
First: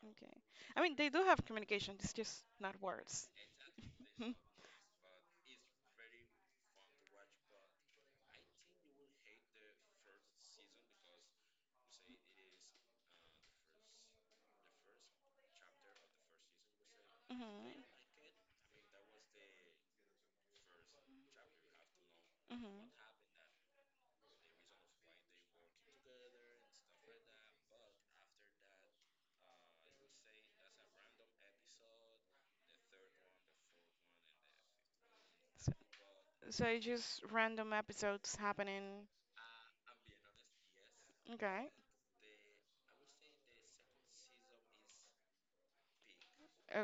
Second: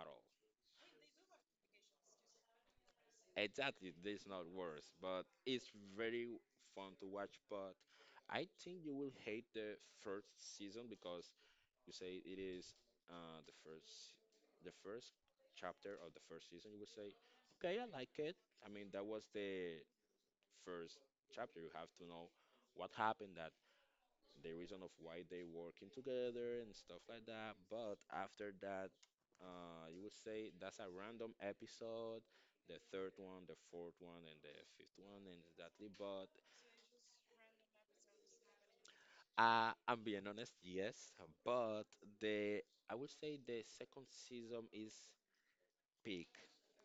[SPEAKER 1] at all.
[SPEAKER 2] Okay. I mean, they do have communication. It's just not words.
[SPEAKER 1] Exactly, there's
[SPEAKER 2] Mhm.
[SPEAKER 1] not words. But it's very fun to watch. But I think you will hate the first season because you say it is uh, the first the first chapter of the first season. You would say,
[SPEAKER 2] Mhm.
[SPEAKER 1] okay, I like it. I mean, that was the first chapter. You have to know
[SPEAKER 2] Mhm.
[SPEAKER 1] what
[SPEAKER 2] (laughs)
[SPEAKER 1] happened, that the reason of why they working together and stuff like that. But after that, you would say that's a random episode. The third one, the fourth one, and the fifth one, and
[SPEAKER 2] So,
[SPEAKER 1] exactly. But
[SPEAKER 2] so it's just random episodes happening.
[SPEAKER 1] I'm being honest, yes.
[SPEAKER 2] Okay.
[SPEAKER 1] But the I would say the second season is peak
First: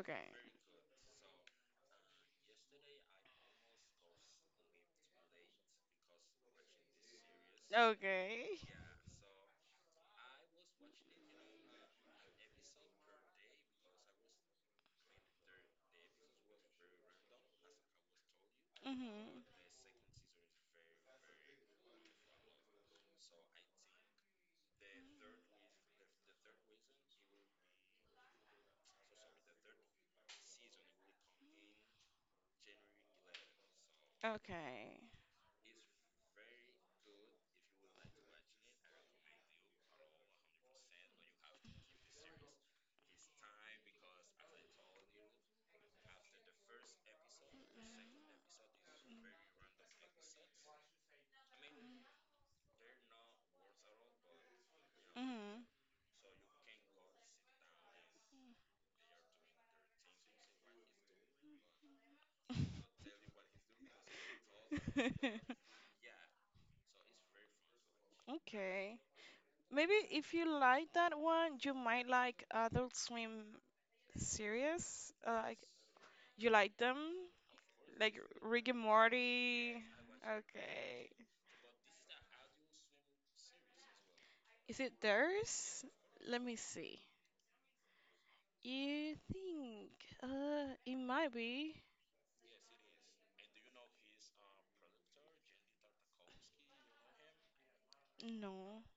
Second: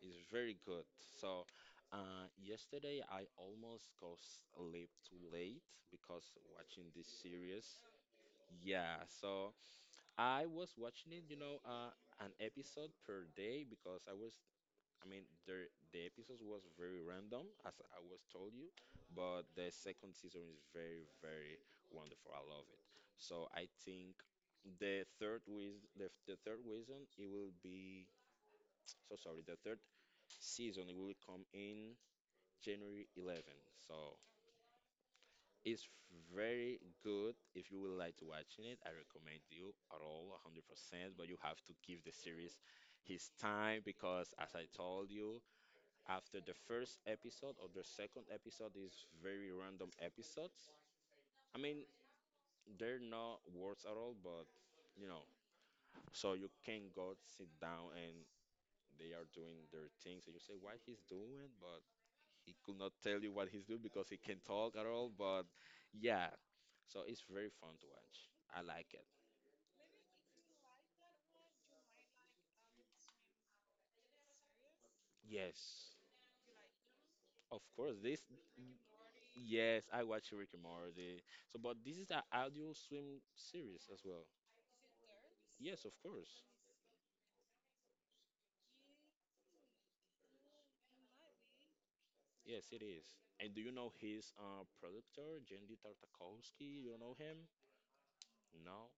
[SPEAKER 1] is very good. So yesterday I almost go sleep too late because watching this series.
[SPEAKER 2] Okay.
[SPEAKER 1] Yeah, so I was watching it, you know, an episode per day because I was, I mean, the episodes was very random, as I was told you,
[SPEAKER 2] Mhm.
[SPEAKER 1] but the second season is very, very wonderful. I love it. So I think the third with the third reason, it will be (tsk) so sorry. The third season will come in January 11th. So
[SPEAKER 2] Okay.
[SPEAKER 1] it's very good. If you would like to watching it, I recommend you at all 100%. But you have to give the series his time because, as I told you, after the first episode or the second episode is very random episodes. I mean, they're not words at all, but you know, so you can go sit down and they are doing their things, and you say, "What he's doing?" But he could not tell you what he's doing because he can't talk at all.
[SPEAKER 2] Mhm.
[SPEAKER 1] But
[SPEAKER 2] (laughs)
[SPEAKER 1] yeah, so it's very fun to watch. I like
[SPEAKER 2] Okay.
[SPEAKER 1] it.
[SPEAKER 2] Maybe if you like that one, you might like Adult Swim. Serious? Like,
[SPEAKER 1] Yes,
[SPEAKER 2] you like them?
[SPEAKER 1] of course.
[SPEAKER 2] Like
[SPEAKER 1] This,
[SPEAKER 2] Rick and Morty?
[SPEAKER 1] yes, I watch Rick and
[SPEAKER 2] Okay.
[SPEAKER 1] Morty. So, but this is an audio swim series as well.
[SPEAKER 2] Is it
[SPEAKER 1] Yes,
[SPEAKER 2] theirs?
[SPEAKER 1] of course.
[SPEAKER 2] Let me see. You think? It might be.
[SPEAKER 1] Yes, it is. And do you know his producer, Jendy Tartakovsky? You know him?
[SPEAKER 2] No.
[SPEAKER 1] Now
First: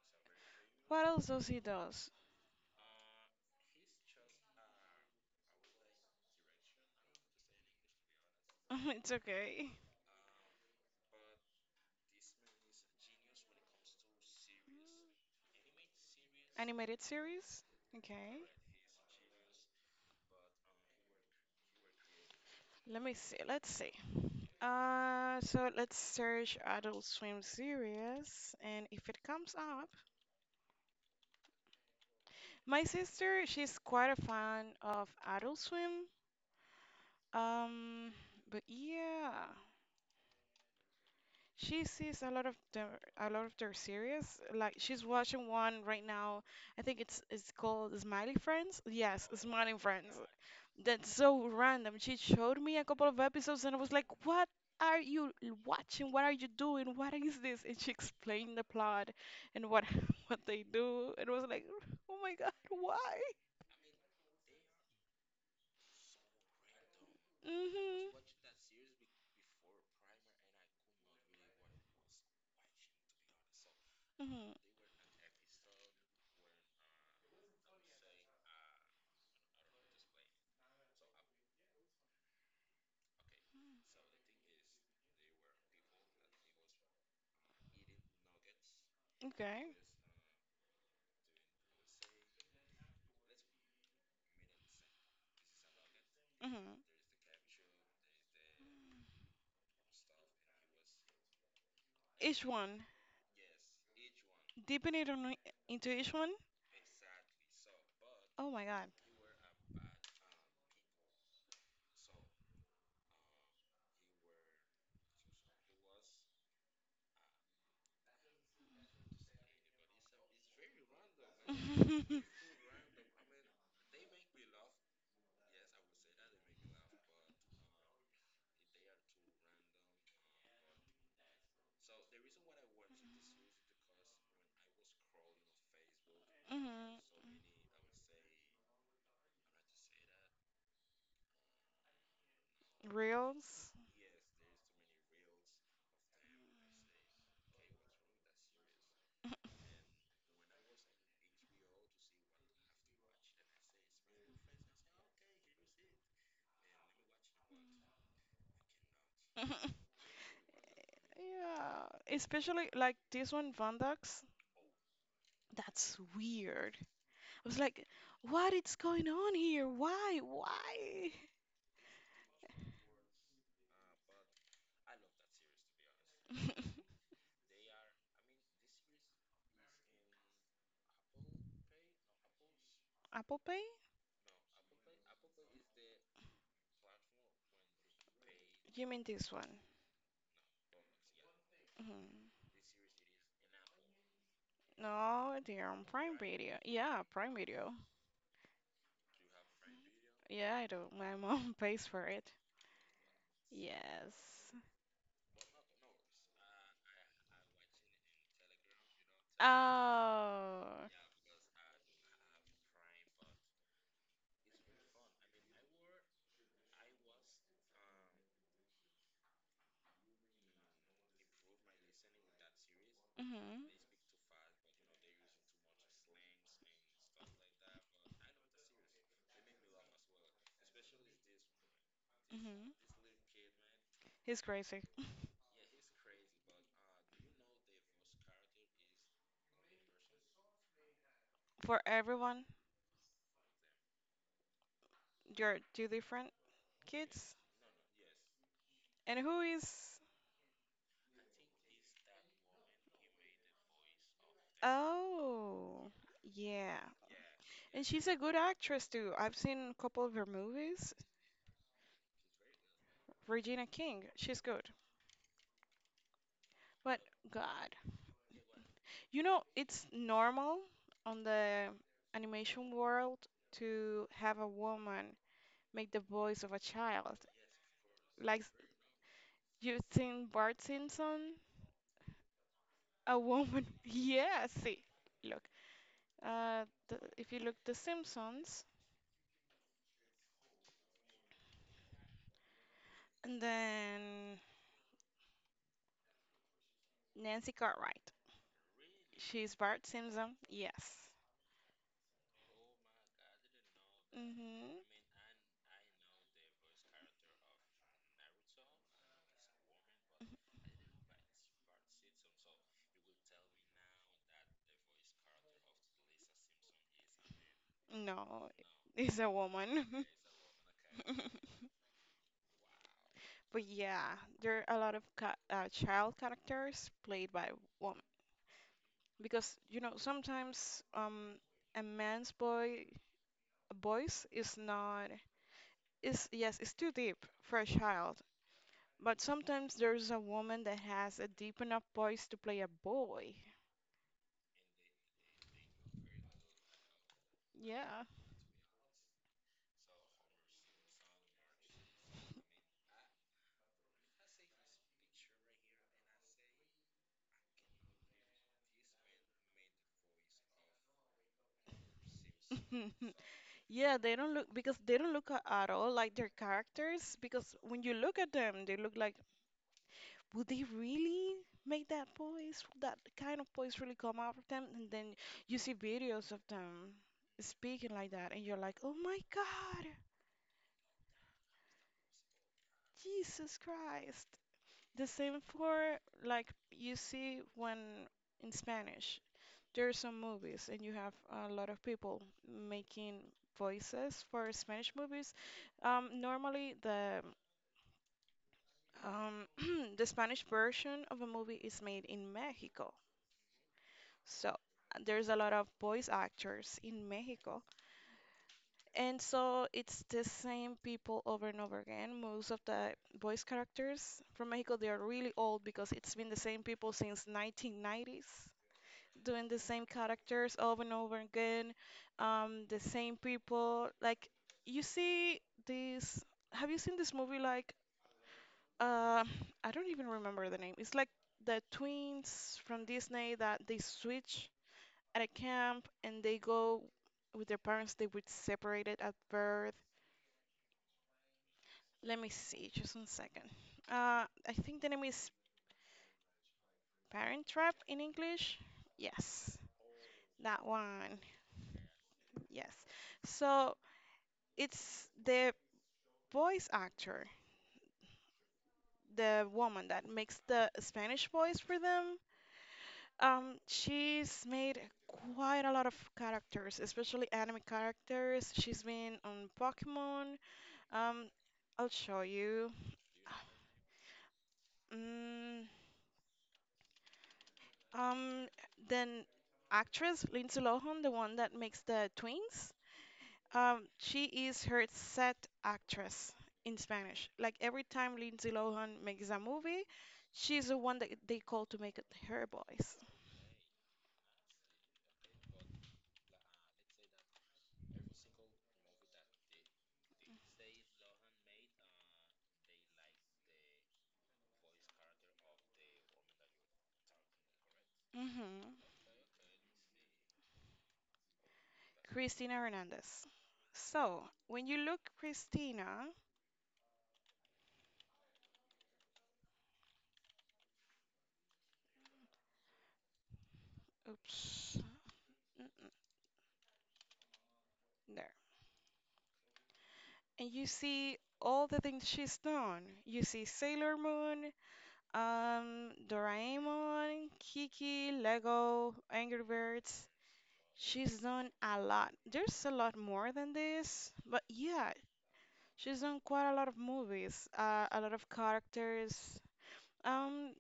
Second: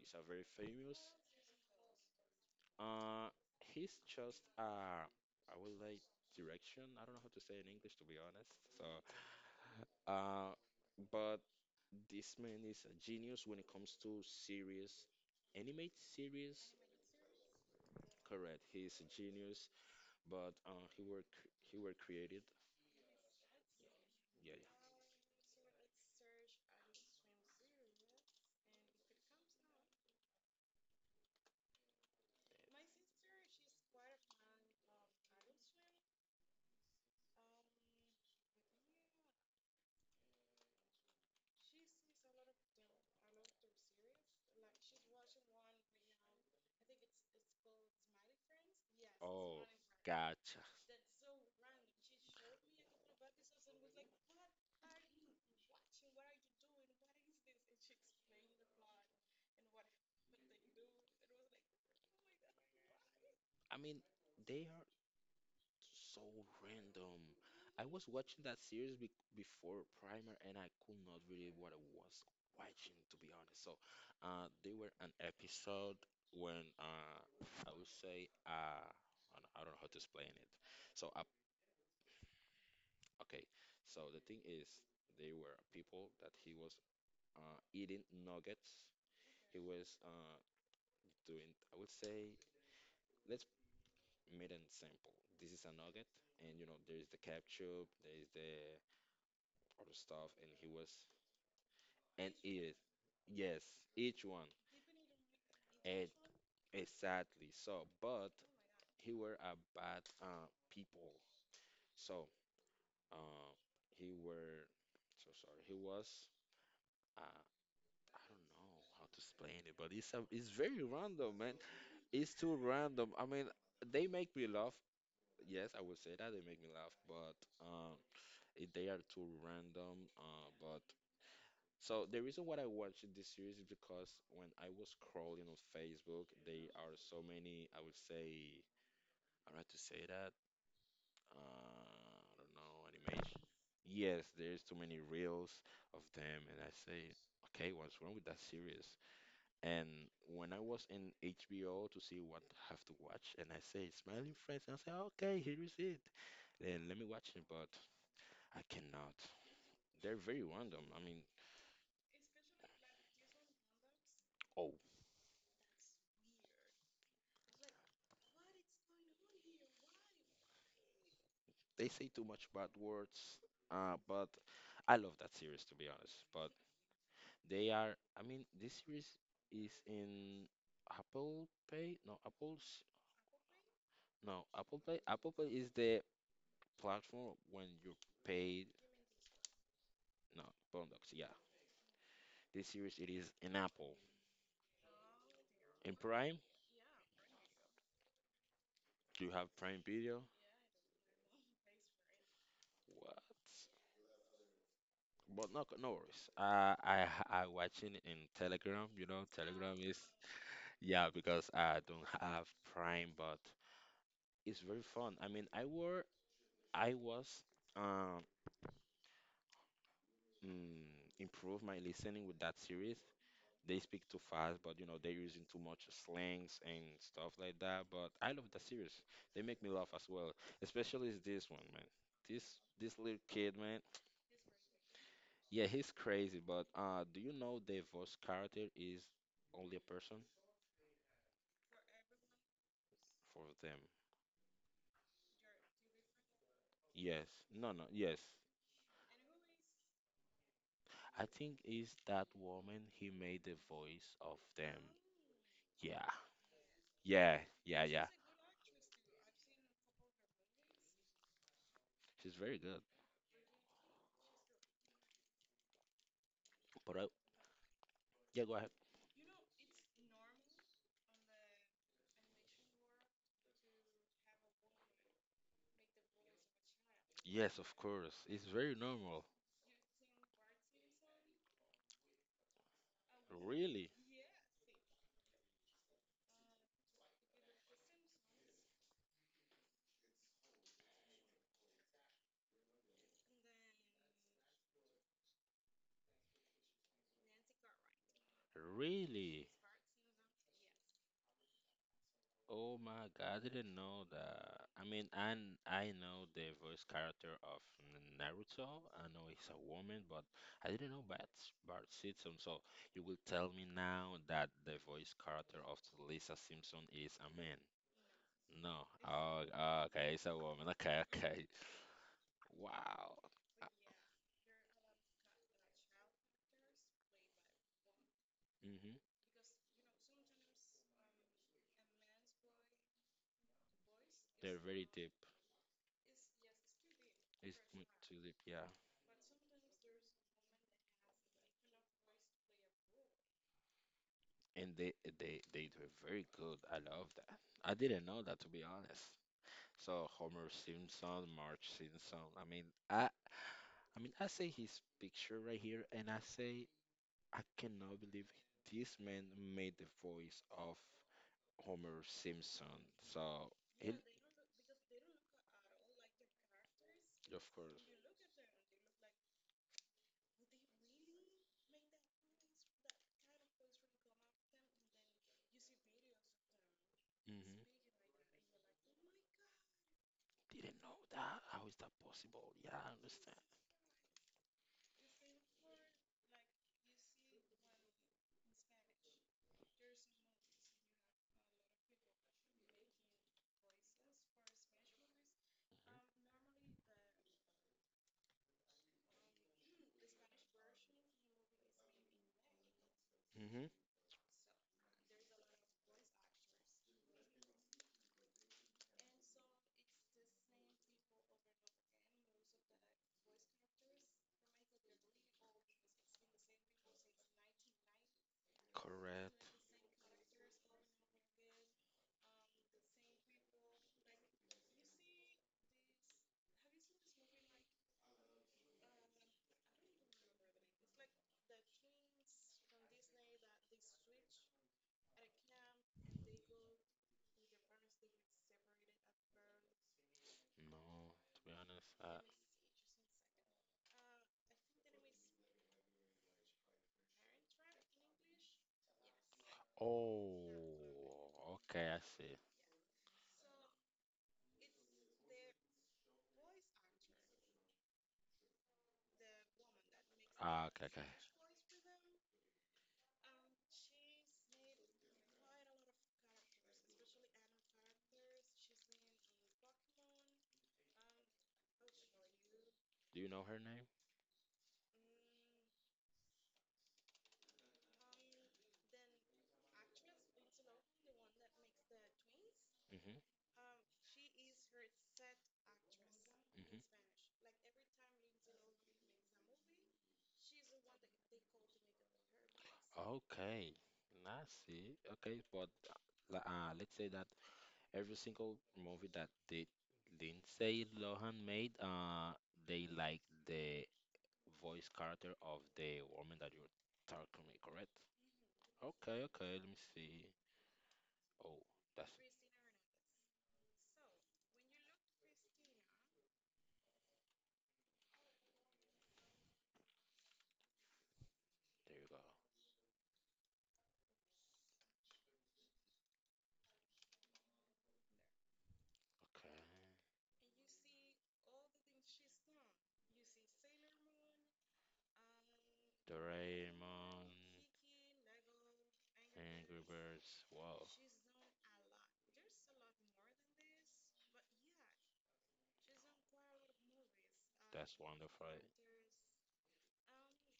[SPEAKER 1] is a very famous.
[SPEAKER 2] What else does he does?
[SPEAKER 1] Uh, he's just I would like direction. I don't know how to say it in English to be honest. So,
[SPEAKER 2] (laughs) It's okay.
[SPEAKER 1] uh, but this man is a genius when it comes to series, animate series.
[SPEAKER 2] Animated series? Okay.
[SPEAKER 1] Correct, he's a genius. But he were he were created.
[SPEAKER 2] Let me see. Let's see.
[SPEAKER 1] Yeah, yeah.
[SPEAKER 2] So let's search Adult Swim series, and if it comes up, my sister, she's quite a fan of Adult Swim. Um, but yeah, she sees a lot of their series. Like she's watching one right now. I think it's called Smiley Friends. Yes,
[SPEAKER 1] Oh,
[SPEAKER 2] Smiling Friends.
[SPEAKER 1] gotcha.
[SPEAKER 2] That's so random. She showed me a couple of episodes and I was like, "What are you watching? What are you doing? What is this?" And she explained the plot and what (laughs) what they do. And I was like, "Oh my God, why?"
[SPEAKER 1] I mean, they are so random. I was
[SPEAKER 2] Mhm.
[SPEAKER 1] watching that series be before Primer, and I could not really what I was watching, to be honest. So,
[SPEAKER 2] Mhm.
[SPEAKER 1] they were an episode when I would say I don't know how to explain it. So, okay, so the thing is, they were people that he was eating nuggets. He
[SPEAKER 2] Okay.
[SPEAKER 1] was doing, I would say. Let's made an example. This is a nugget, and you
[SPEAKER 2] Mhm.
[SPEAKER 1] know there is the ketchup, there is the other stuff, and he was and
[SPEAKER 2] Each
[SPEAKER 1] eat it.
[SPEAKER 2] one.
[SPEAKER 1] Yes, each one.
[SPEAKER 2] Deepen it on into
[SPEAKER 1] And
[SPEAKER 2] each one.
[SPEAKER 1] exactly. So, but
[SPEAKER 2] Oh my God.
[SPEAKER 1] he were a bad people. So, uh, he were so sorry. He was uh, I don't know how to explain it, but it's very random, man. It's too random. I mean, they make me laugh. Yes, I would say that they make me laugh, but. Um, they are too random. But so the reason why I watched this series is because when I was scrolling on Facebook,
[SPEAKER 2] (laughs)
[SPEAKER 1] they are so
[SPEAKER 2] Hmm.
[SPEAKER 1] many. I would say, I right to say that. I don't know animation.
[SPEAKER 2] Reels.
[SPEAKER 1] Yes, there's too many reels of them, and I say, okay, what's wrong with that series? And when I was in HBO to see what I have to watch, and I say Smiling Friends, and I say, okay, here is it. Then let me watch it, but I cannot.
[SPEAKER 2] (laughs)
[SPEAKER 1] They're very random. I mean,
[SPEAKER 2] Yeah, especially like this one, Vandax.
[SPEAKER 1] oh,
[SPEAKER 2] That's weird. I was like, what is going on here? Why? Why?
[SPEAKER 1] they say too much bad words. But I love that series to be honest. But
[SPEAKER 2] (laughs)
[SPEAKER 1] they are, I mean, this series is in Apple Pay? No, Apple's,
[SPEAKER 2] Apple Pay?
[SPEAKER 1] no, Apple Pay. Apple Pay is the platform when you pay,
[SPEAKER 2] You mean this one?
[SPEAKER 1] no, products. Yeah,
[SPEAKER 2] Mhm.
[SPEAKER 1] this series it is in Apple.
[SPEAKER 2] No, they're on
[SPEAKER 1] In
[SPEAKER 2] Prime
[SPEAKER 1] Prime,
[SPEAKER 2] Video. Yeah, Prime Video.
[SPEAKER 1] do you have Prime Video?
[SPEAKER 2] Yeah, I do. My mom (laughs) pays for it.
[SPEAKER 1] What?
[SPEAKER 2] Yes.
[SPEAKER 1] But no, no worries. I watching in Telegram. You know, Telegram is
[SPEAKER 2] Oh.
[SPEAKER 1] yeah because I don't have Prime, but it's very fun. I mean, I was um improve my listening with that series.
[SPEAKER 2] Mhm.
[SPEAKER 1] They speak too fast, but you know they're using too much slangs and stuff like that. But I love the series. They make me laugh as well, especially is this one, man. This
[SPEAKER 2] Mhm.
[SPEAKER 1] this little kid, man.
[SPEAKER 2] He's crazy.
[SPEAKER 1] Yeah, he's crazy. But do you know the voice character is only a person
[SPEAKER 2] For everyone,
[SPEAKER 1] for them?
[SPEAKER 2] you're two different
[SPEAKER 1] Yes.
[SPEAKER 2] kids.
[SPEAKER 1] No, no. Yes.
[SPEAKER 2] And who is?
[SPEAKER 1] I think is that woman he made the voice of them.
[SPEAKER 2] Oh,
[SPEAKER 1] Yeah,
[SPEAKER 2] yeah.
[SPEAKER 1] Yeah, yeah,
[SPEAKER 2] And
[SPEAKER 1] yeah.
[SPEAKER 2] she's a good actress too. I've seen a couple of her movies.
[SPEAKER 1] She's very good.
[SPEAKER 2] Regina King, she's good.
[SPEAKER 1] But
[SPEAKER 2] But
[SPEAKER 1] I,
[SPEAKER 2] God,
[SPEAKER 1] yeah, go ahead.
[SPEAKER 2] you know, it's normal on the animation world to have a woman make the voice of a child.
[SPEAKER 1] Yes, of course.
[SPEAKER 2] Like
[SPEAKER 1] It's very normal.
[SPEAKER 2] you've seen Bart Simpson, a woman. (laughs)
[SPEAKER 1] Really,
[SPEAKER 2] Yeah, see, look. Uh, if you look The Simpsons, and then Nancy Cartwright.
[SPEAKER 1] really.
[SPEAKER 2] She's Bart Simpson. Yes.
[SPEAKER 1] Oh my God, I didn't know that.
[SPEAKER 2] Hmm.
[SPEAKER 1] I mean, I know the voice character of Naruto. I know it's a woman, but I didn't know Bart Simpson. So you will tell me now that the voice character of Lisa Simpson is a man.
[SPEAKER 2] No,
[SPEAKER 1] No.
[SPEAKER 2] it's a
[SPEAKER 1] Oh,
[SPEAKER 2] woman.
[SPEAKER 1] okay.
[SPEAKER 2] (laughs)
[SPEAKER 1] It's a woman. Okay, okay. Wow.
[SPEAKER 2] But yeah, there are a lot of ca child characters played by women
[SPEAKER 1] Hmm.
[SPEAKER 2] because you know sometimes a man's boy voice is
[SPEAKER 1] They're very
[SPEAKER 2] not,
[SPEAKER 1] deep.
[SPEAKER 2] is, yes, it's too deep for
[SPEAKER 1] It's
[SPEAKER 2] a child,
[SPEAKER 1] too deep, yeah.
[SPEAKER 2] but sometimes there's a woman that has a deep enough voice to play a boy.
[SPEAKER 1] And they do it very good. I love that. I
[SPEAKER 2] Yeah.
[SPEAKER 1] didn't know that to be honest. So Homer Simpson, Marge Simpson. I mean, I see his picture right here, and I say I cannot believe this man made the voice of Homer Simpson.
[SPEAKER 2] (laughs)
[SPEAKER 1] So he,
[SPEAKER 2] Yeah, they don't look because they don't look at all like their characters.
[SPEAKER 1] of
[SPEAKER 2] Because
[SPEAKER 1] course.
[SPEAKER 2] when you look at them, they look like, would they really make that voice? Would that kind of voice really come out of them? And then you see videos of them
[SPEAKER 1] Hmm.
[SPEAKER 2] speaking like that, and you're like, oh my God,
[SPEAKER 1] Didn't know that. How is that possible? Yeah, I understand.
[SPEAKER 2] Jesus Christ. The same for like you see when in Spanish, there are some movies, and you have a lot of people making voices for Spanish movies. Normally the Um, (clears throat) the Spanish version of a movie is made in Mexico.
[SPEAKER 1] Hmm.
[SPEAKER 2] So there's a lot of voice actors in Mexico. And so it's the same people over and over again. Most of the voice characters from Mexico, they are really old because it's been the same people since 1990s,
[SPEAKER 1] Correct.
[SPEAKER 2] doing the same characters over and over again. The same people. Like you see this. Have you seen this movie, like, Uh, I don't even remember the name. It's like the twins from Disney that they switch at a camp and they go with their parents. They would separate it at birth.
[SPEAKER 1] No, to be honest, I,
[SPEAKER 2] Let me see, just 1 second. I think the name is Parent Trap in English. Yes, that one.
[SPEAKER 1] oh, okay, I see.
[SPEAKER 2] Yes. So it's the voice actor, the woman that makes
[SPEAKER 1] Ah,
[SPEAKER 2] the
[SPEAKER 1] okay, okay.
[SPEAKER 2] Spanish voice for them. She's made quite a lot of characters, especially anime characters. She's been on Pokemon. Um, I'll show you.
[SPEAKER 1] Do you know her name?
[SPEAKER 2] Mm, um, then actress Lindsay Lohan, the one that makes the twins.
[SPEAKER 1] Mm-hmm.
[SPEAKER 2] She is her set actress in
[SPEAKER 1] Mm-hmm.
[SPEAKER 2] Spanish. Like every time Lindsay Lohan makes a movie,
[SPEAKER 1] Makes a
[SPEAKER 2] she's the one that
[SPEAKER 1] movie.
[SPEAKER 2] they call to make it her voice.
[SPEAKER 1] Okay, I see. Okay, but let's say that every single movie that did Lindsay Lohan made, they like the voice character of the woman that you're talking me, correct?
[SPEAKER 2] Hmm.
[SPEAKER 1] Okay, okay, let me see. Oh, that's
[SPEAKER 2] Christina Hernandez. So, when you look Christina,
[SPEAKER 1] there you go.
[SPEAKER 2] oops, mm-mm, there,
[SPEAKER 1] Okay.
[SPEAKER 2] and you see all the things she's done, you see Sailor Moon,
[SPEAKER 1] Doraemon,
[SPEAKER 2] Doraemon, Kiki, Lego, Angry
[SPEAKER 1] Angry
[SPEAKER 2] Birds.
[SPEAKER 1] Birds. Birds. Wow.
[SPEAKER 2] She's done a lot. There's a lot more than this, but yeah, she's done quite a lot of movies,
[SPEAKER 1] That's
[SPEAKER 2] a lot of
[SPEAKER 1] wonderful.
[SPEAKER 2] characters. Um,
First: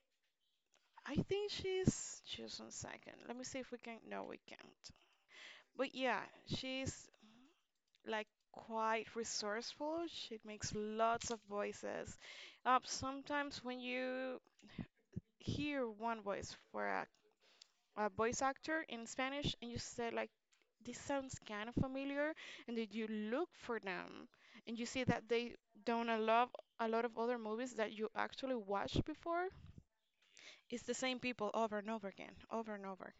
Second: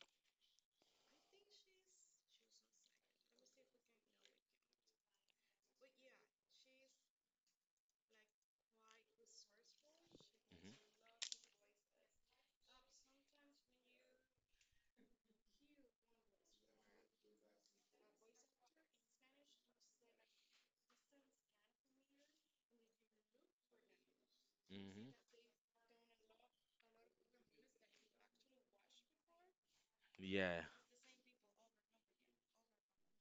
[SPEAKER 2] I think she's on second. Let me see if we can. No, we can't. But yeah, she's like quite resourceful. She
[SPEAKER 1] Hmm.
[SPEAKER 2] makes lots of voices. Sometimes when you hear one voice for a voice actor in Spanish and you say like, this sounds kind of familiar, and then you look for them and you see
[SPEAKER 1] Hmm.
[SPEAKER 2] that they done a lot of other movies that you actually watched before.
[SPEAKER 1] Yeah.
[SPEAKER 2] It's the same people over and over again, over and over.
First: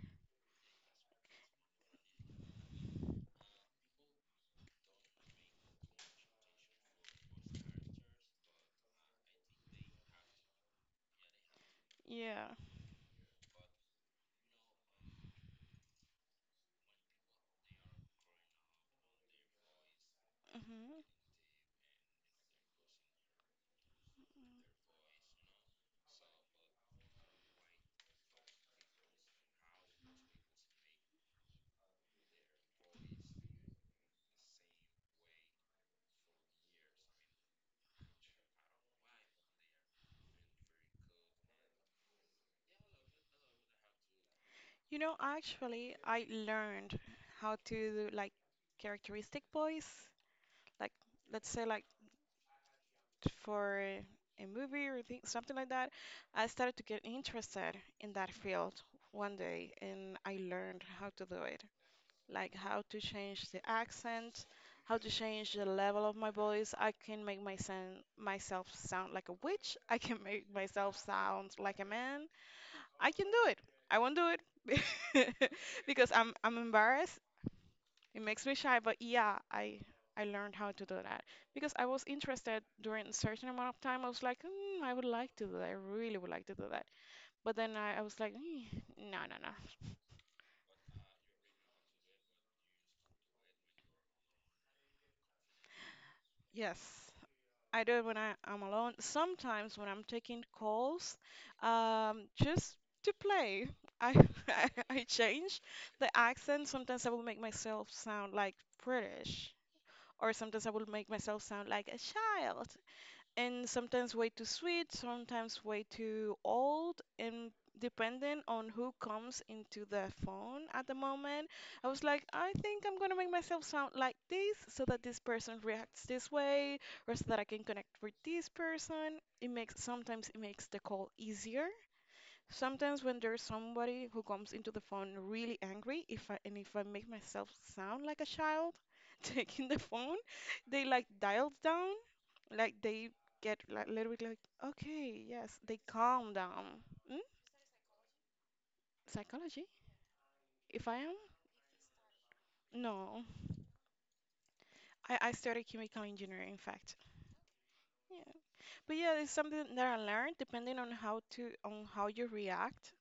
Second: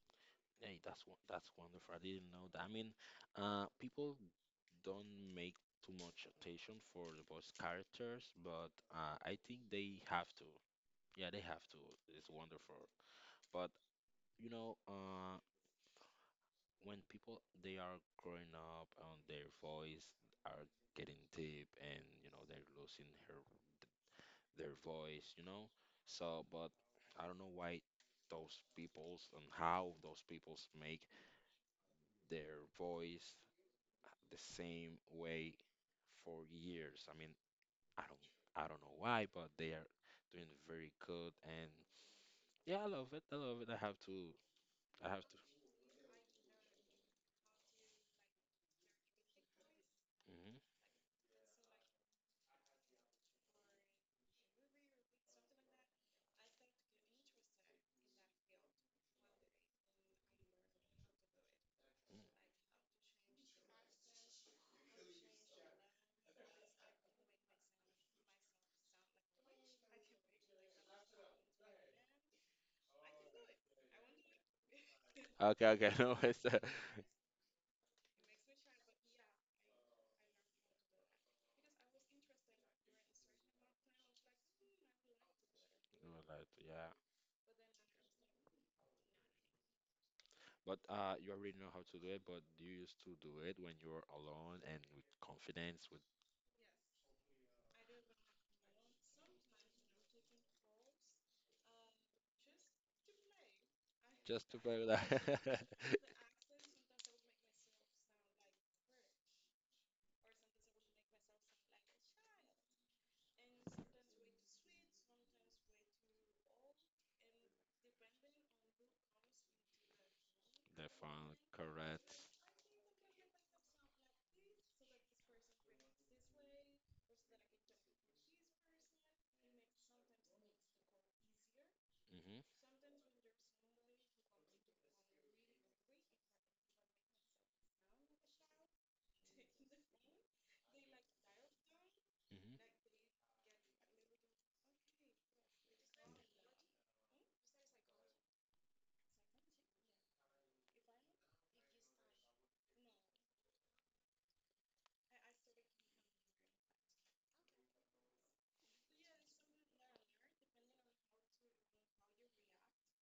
[SPEAKER 1] Hey, that's that's wonderful. I didn't know that. I mean, people don't make too much attention for the boss characters, but I think they have to. Yeah, they have to. It's
[SPEAKER 2] Yeah.
[SPEAKER 1] wonderful. But you know, when people they are growing up and their voice are
[SPEAKER 2] Mm-hmm.
[SPEAKER 1] getting deep and you know they're losing her their voice, you know. So, but I don't know why those peoples and how those peoples make their voice the same way for years. I mean, I don't know why, but they are doing very good and yeah, I love it. I love it. I have to
[SPEAKER 2] You
[SPEAKER 1] I
[SPEAKER 2] know,
[SPEAKER 1] have to.
[SPEAKER 2] actually, I learned how to do like characteristic voice,
[SPEAKER 1] Hmm.
[SPEAKER 2] like let's say like for a movie or thing, something like that. I started to get interested in that field one day, and I learned how to do it, like how to change the accent, how to change the level of my voice. I can make my son myself sound like a witch. I can make myself sound like a man. I can do it. I won't do it (laughs)
[SPEAKER 1] Okay, okay, (laughs)
[SPEAKER 2] because
[SPEAKER 1] no,
[SPEAKER 2] I'm
[SPEAKER 1] it's
[SPEAKER 2] I'm
[SPEAKER 1] (laughs)
[SPEAKER 2] embarrassed. It makes me shy, but yeah, I learned how to do that because I was interested during a certain amount of time. I was like, I would like to do that. I really
[SPEAKER 1] well,
[SPEAKER 2] would like to do that.
[SPEAKER 1] yeah.
[SPEAKER 2] But then I was like, "Eh, no, no, no."
[SPEAKER 1] But you already know how to do it. But you used to do it when you were alone and with confidence, with
[SPEAKER 2] Yes, I do it when I'm alone. Sometimes when I'm taking calls, just to play, I
[SPEAKER 1] just
[SPEAKER 2] (laughs)
[SPEAKER 1] to
[SPEAKER 2] I
[SPEAKER 1] play with
[SPEAKER 2] I
[SPEAKER 1] that.
[SPEAKER 2] change
[SPEAKER 1] (laughs)
[SPEAKER 2] the accent. Sometimes I will make myself sound like British, or sometimes I will make myself sound like a child. And sometimes way too sweet, sometimes way too old, and depending on who comes into the phone
[SPEAKER 1] The
[SPEAKER 2] at the
[SPEAKER 1] fun,
[SPEAKER 2] moment, I was like,
[SPEAKER 1] correct.
[SPEAKER 2] I think I'm gonna make myself sound like this so that this person reacts this way, or so that I can connect with this person. It makes sometimes it makes the call easier.
[SPEAKER 1] Mhm,
[SPEAKER 2] Sometimes when there's somebody who comes into the phone really angry, if I make myself sound like a child (laughs) taking the phone, they like dial down,
[SPEAKER 1] mhm,
[SPEAKER 2] like they get like little bit like, okay, yes, they calm down. Mm? Psychology? If I am? No. I studied chemical engineering, in fact. Yeah. But yeah, it's something that I learned depending on how to on how you react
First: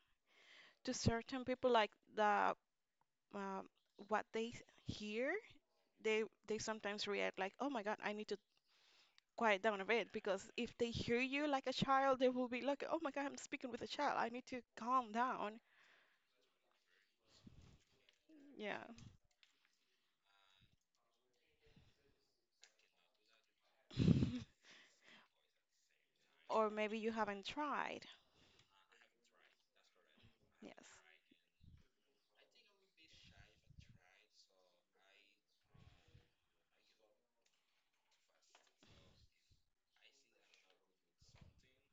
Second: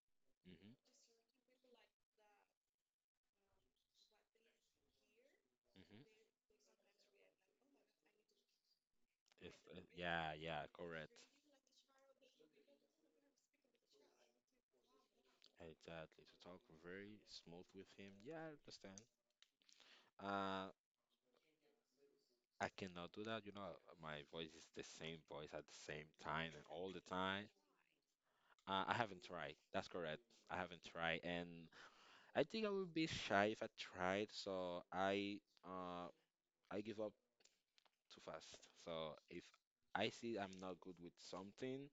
[SPEAKER 1] mhm,
[SPEAKER 2] to certain people, like the uh, what they hear. they
[SPEAKER 1] mhm.
[SPEAKER 2] they sometimes react like, "Oh my God, I need to
[SPEAKER 1] If
[SPEAKER 2] quiet down a bit,"
[SPEAKER 1] yeah,
[SPEAKER 2] because
[SPEAKER 1] yeah,
[SPEAKER 2] if they
[SPEAKER 1] correct.
[SPEAKER 2] hear you like a child, they will be like, "Oh my God, I'm speaking with a child. I need to calm down."
[SPEAKER 1] Exactly. To talk very smooth with him. Yeah, I
[SPEAKER 2] Yeah.
[SPEAKER 1] understand. Uh. I cannot do that. You know, my voice is the same voice at the same time and
[SPEAKER 2] Or
[SPEAKER 1] all
[SPEAKER 2] maybe
[SPEAKER 1] the
[SPEAKER 2] you haven't
[SPEAKER 1] time.
[SPEAKER 2] tried.
[SPEAKER 1] I haven't tried. That's correct. I
[SPEAKER 2] Yes.
[SPEAKER 1] haven't tried, and I think I will be shy if I tried. So uh, I give up too fast. So if I see I'm not good with something,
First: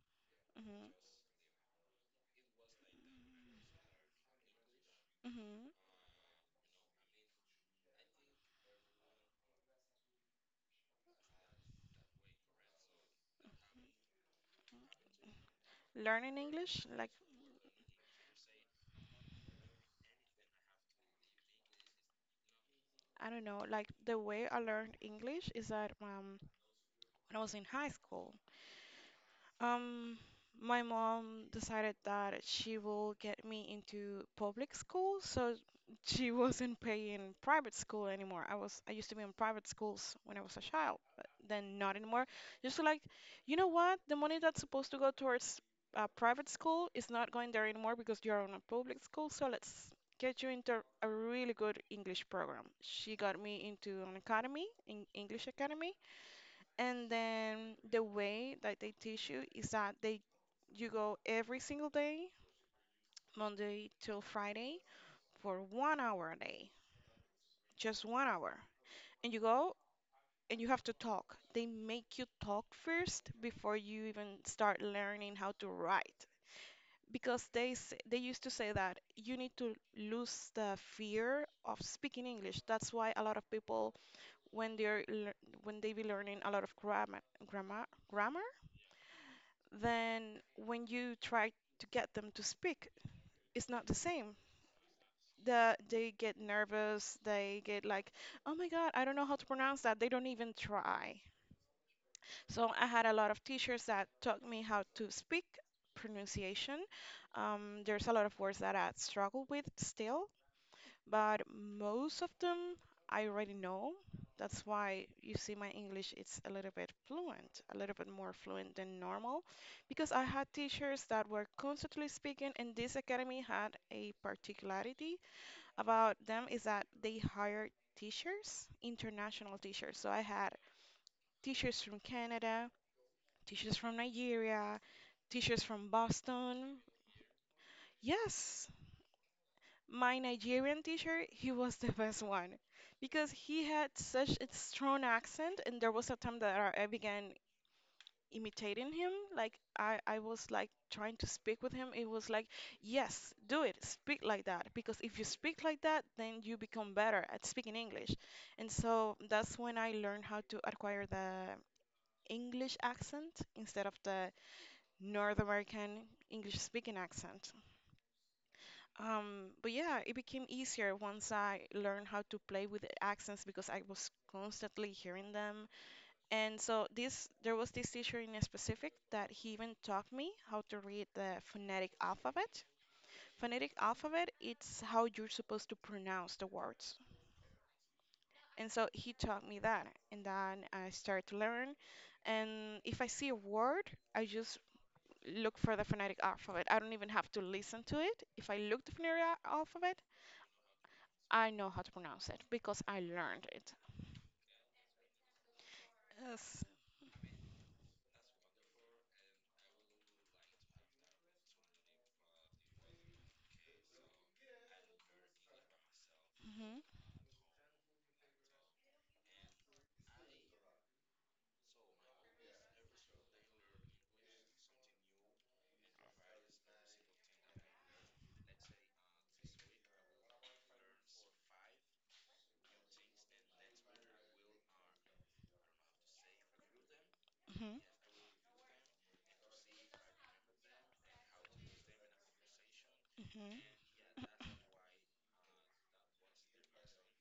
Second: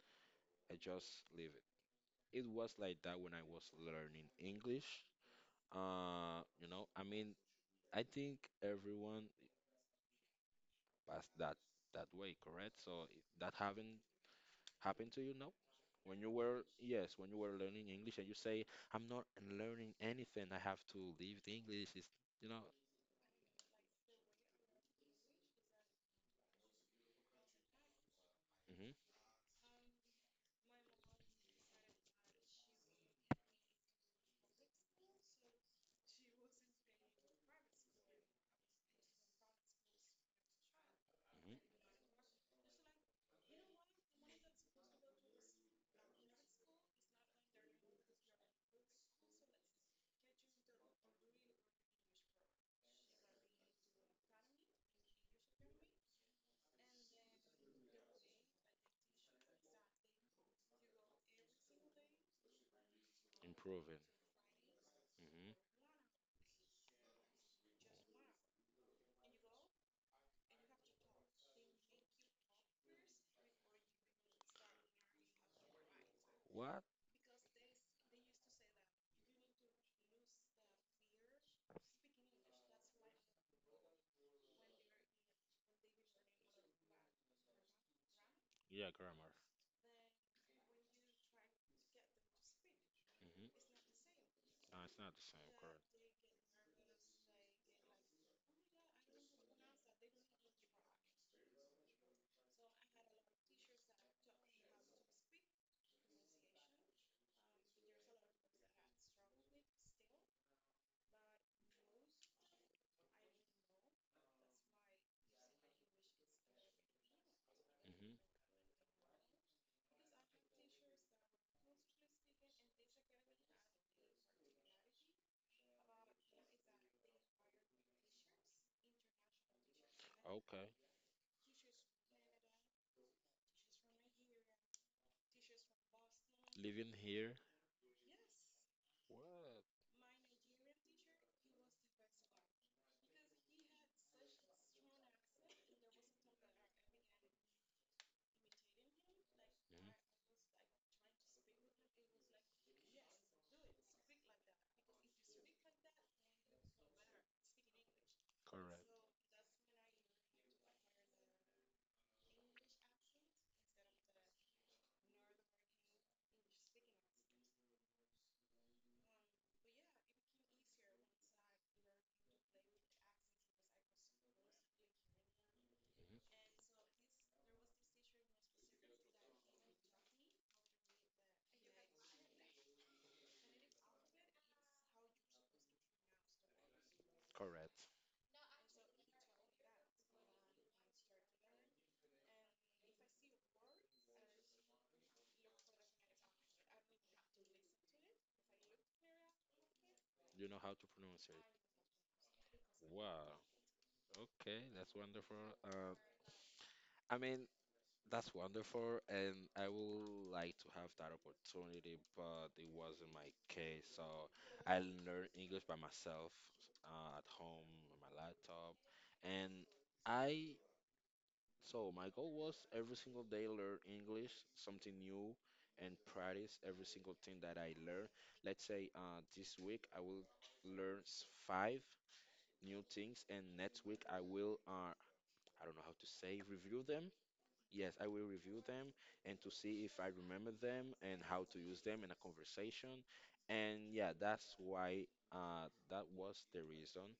[SPEAKER 1] I
[SPEAKER 2] Mm-hmm.
[SPEAKER 1] just leave it. It was like that when I was learning English.
[SPEAKER 2] Mm-hmm.
[SPEAKER 1] You know, I mean, I think everyone passed that that way, correct? So that haven't happen to you? No. When you
[SPEAKER 2] Learning
[SPEAKER 1] were,
[SPEAKER 2] English, like
[SPEAKER 1] yes, when you were learning English and you say, I'm not learning anything, I have to leave the English, is, you know.
[SPEAKER 2] I don't know, like the way I learned English is that when I was in high school.
[SPEAKER 1] Hmm.
[SPEAKER 2] Um, my mom decided that she will get me into public school, so she (laughs) wasn't paying private school anymore. I used to be in private schools when I was a child, but
[SPEAKER 1] Hmm.
[SPEAKER 2] then not anymore. Just to like, you know what? The money that's supposed to go towards private school is not going there anymore because you're on a public school, so let's get you into a really good English program. She got me into an academy, an English academy, and then the way that they teach you is that they you go every single day, Monday
[SPEAKER 1] Improving.
[SPEAKER 2] till Friday,
[SPEAKER 1] Hmm.
[SPEAKER 2] for 1 hour a day, just 1 hour. And you go and you have to talk. They make you talk first before you even start learning how to write.
[SPEAKER 1] What?
[SPEAKER 2] Because they used to say that you need to lose the fear of speaking English. That's why a lot of people when they're lear- when they be learning a lot of grammar,
[SPEAKER 1] Yeah, grammar.
[SPEAKER 2] then when you try to get them to speak, it's
[SPEAKER 1] Hmm.
[SPEAKER 2] not the same.
[SPEAKER 1] No, it's not the same, correct.
[SPEAKER 2] They get nervous, they get like, oh my God, I don't know how to pronounce that. They don't even try. So I had a lot of teachers that taught me how to speak pronunciation. There's a lot of words that I struggle with still, but most of them I already know. That's why you see my English, it's a little bit fluent, a little bit
[SPEAKER 1] Hmm.
[SPEAKER 2] more fluent than normal, because I had teachers that were constantly speaking, and this academy had a particularity about them is that they hired teachers, international teachers. So I had
[SPEAKER 1] Okay.
[SPEAKER 2] teachers from Canada, teachers from Nigeria, teachers from Boston.
[SPEAKER 1] Living here.
[SPEAKER 2] Yes, my Nigerian teacher, he was the (laughs) best one because he had such a strong accent, and there was a time that I began imitating him. Like
[SPEAKER 1] Hmm.
[SPEAKER 2] I was like trying to speak with him. It was like, yes, do it, speak like that, because if you speak like that, then you become better at speaking English. And
[SPEAKER 1] Correct.
[SPEAKER 2] so that's when I learned how to acquire the English accent instead of the North American English speaking accent. But yeah, it became easier once I learned how to play with the accents because I was constantly hearing them.
[SPEAKER 1] Mhm.
[SPEAKER 2] And so this There was this teacher in specific that he even taught me how to read the phonetic alphabet. Phonetic alphabet, it's how you're supposed to pronounce the words.
[SPEAKER 1] Correct.
[SPEAKER 2] And so he taught me that, and then I started to learn. And if I see a word, I just look for the phonetic alphabet. I don't even have to listen to it. If I look the phonetic alphabet,
[SPEAKER 1] You know how to pronounce it.
[SPEAKER 2] I know how to pronounce it because I
[SPEAKER 1] Wow.
[SPEAKER 2] learned it.
[SPEAKER 1] Okay, that's wonderful.
[SPEAKER 2] Yes.
[SPEAKER 1] I mean, that's wonderful, and I would like to have that opportunity, but it wasn't my case. So I learned English by myself
[SPEAKER 2] Mhm,
[SPEAKER 1] at home on my laptop, and I. So my goal was every single day learn English, something new, and practice every single thing that I learn. Let's say this week I will learn five. New things, and next week I will, I don't know how to say, review them.
[SPEAKER 2] mhm,
[SPEAKER 1] Yes, I will review them and to see if I remember them and how to use them in a conversation.
[SPEAKER 2] mhm.
[SPEAKER 1] And yeah, that's why that was the reason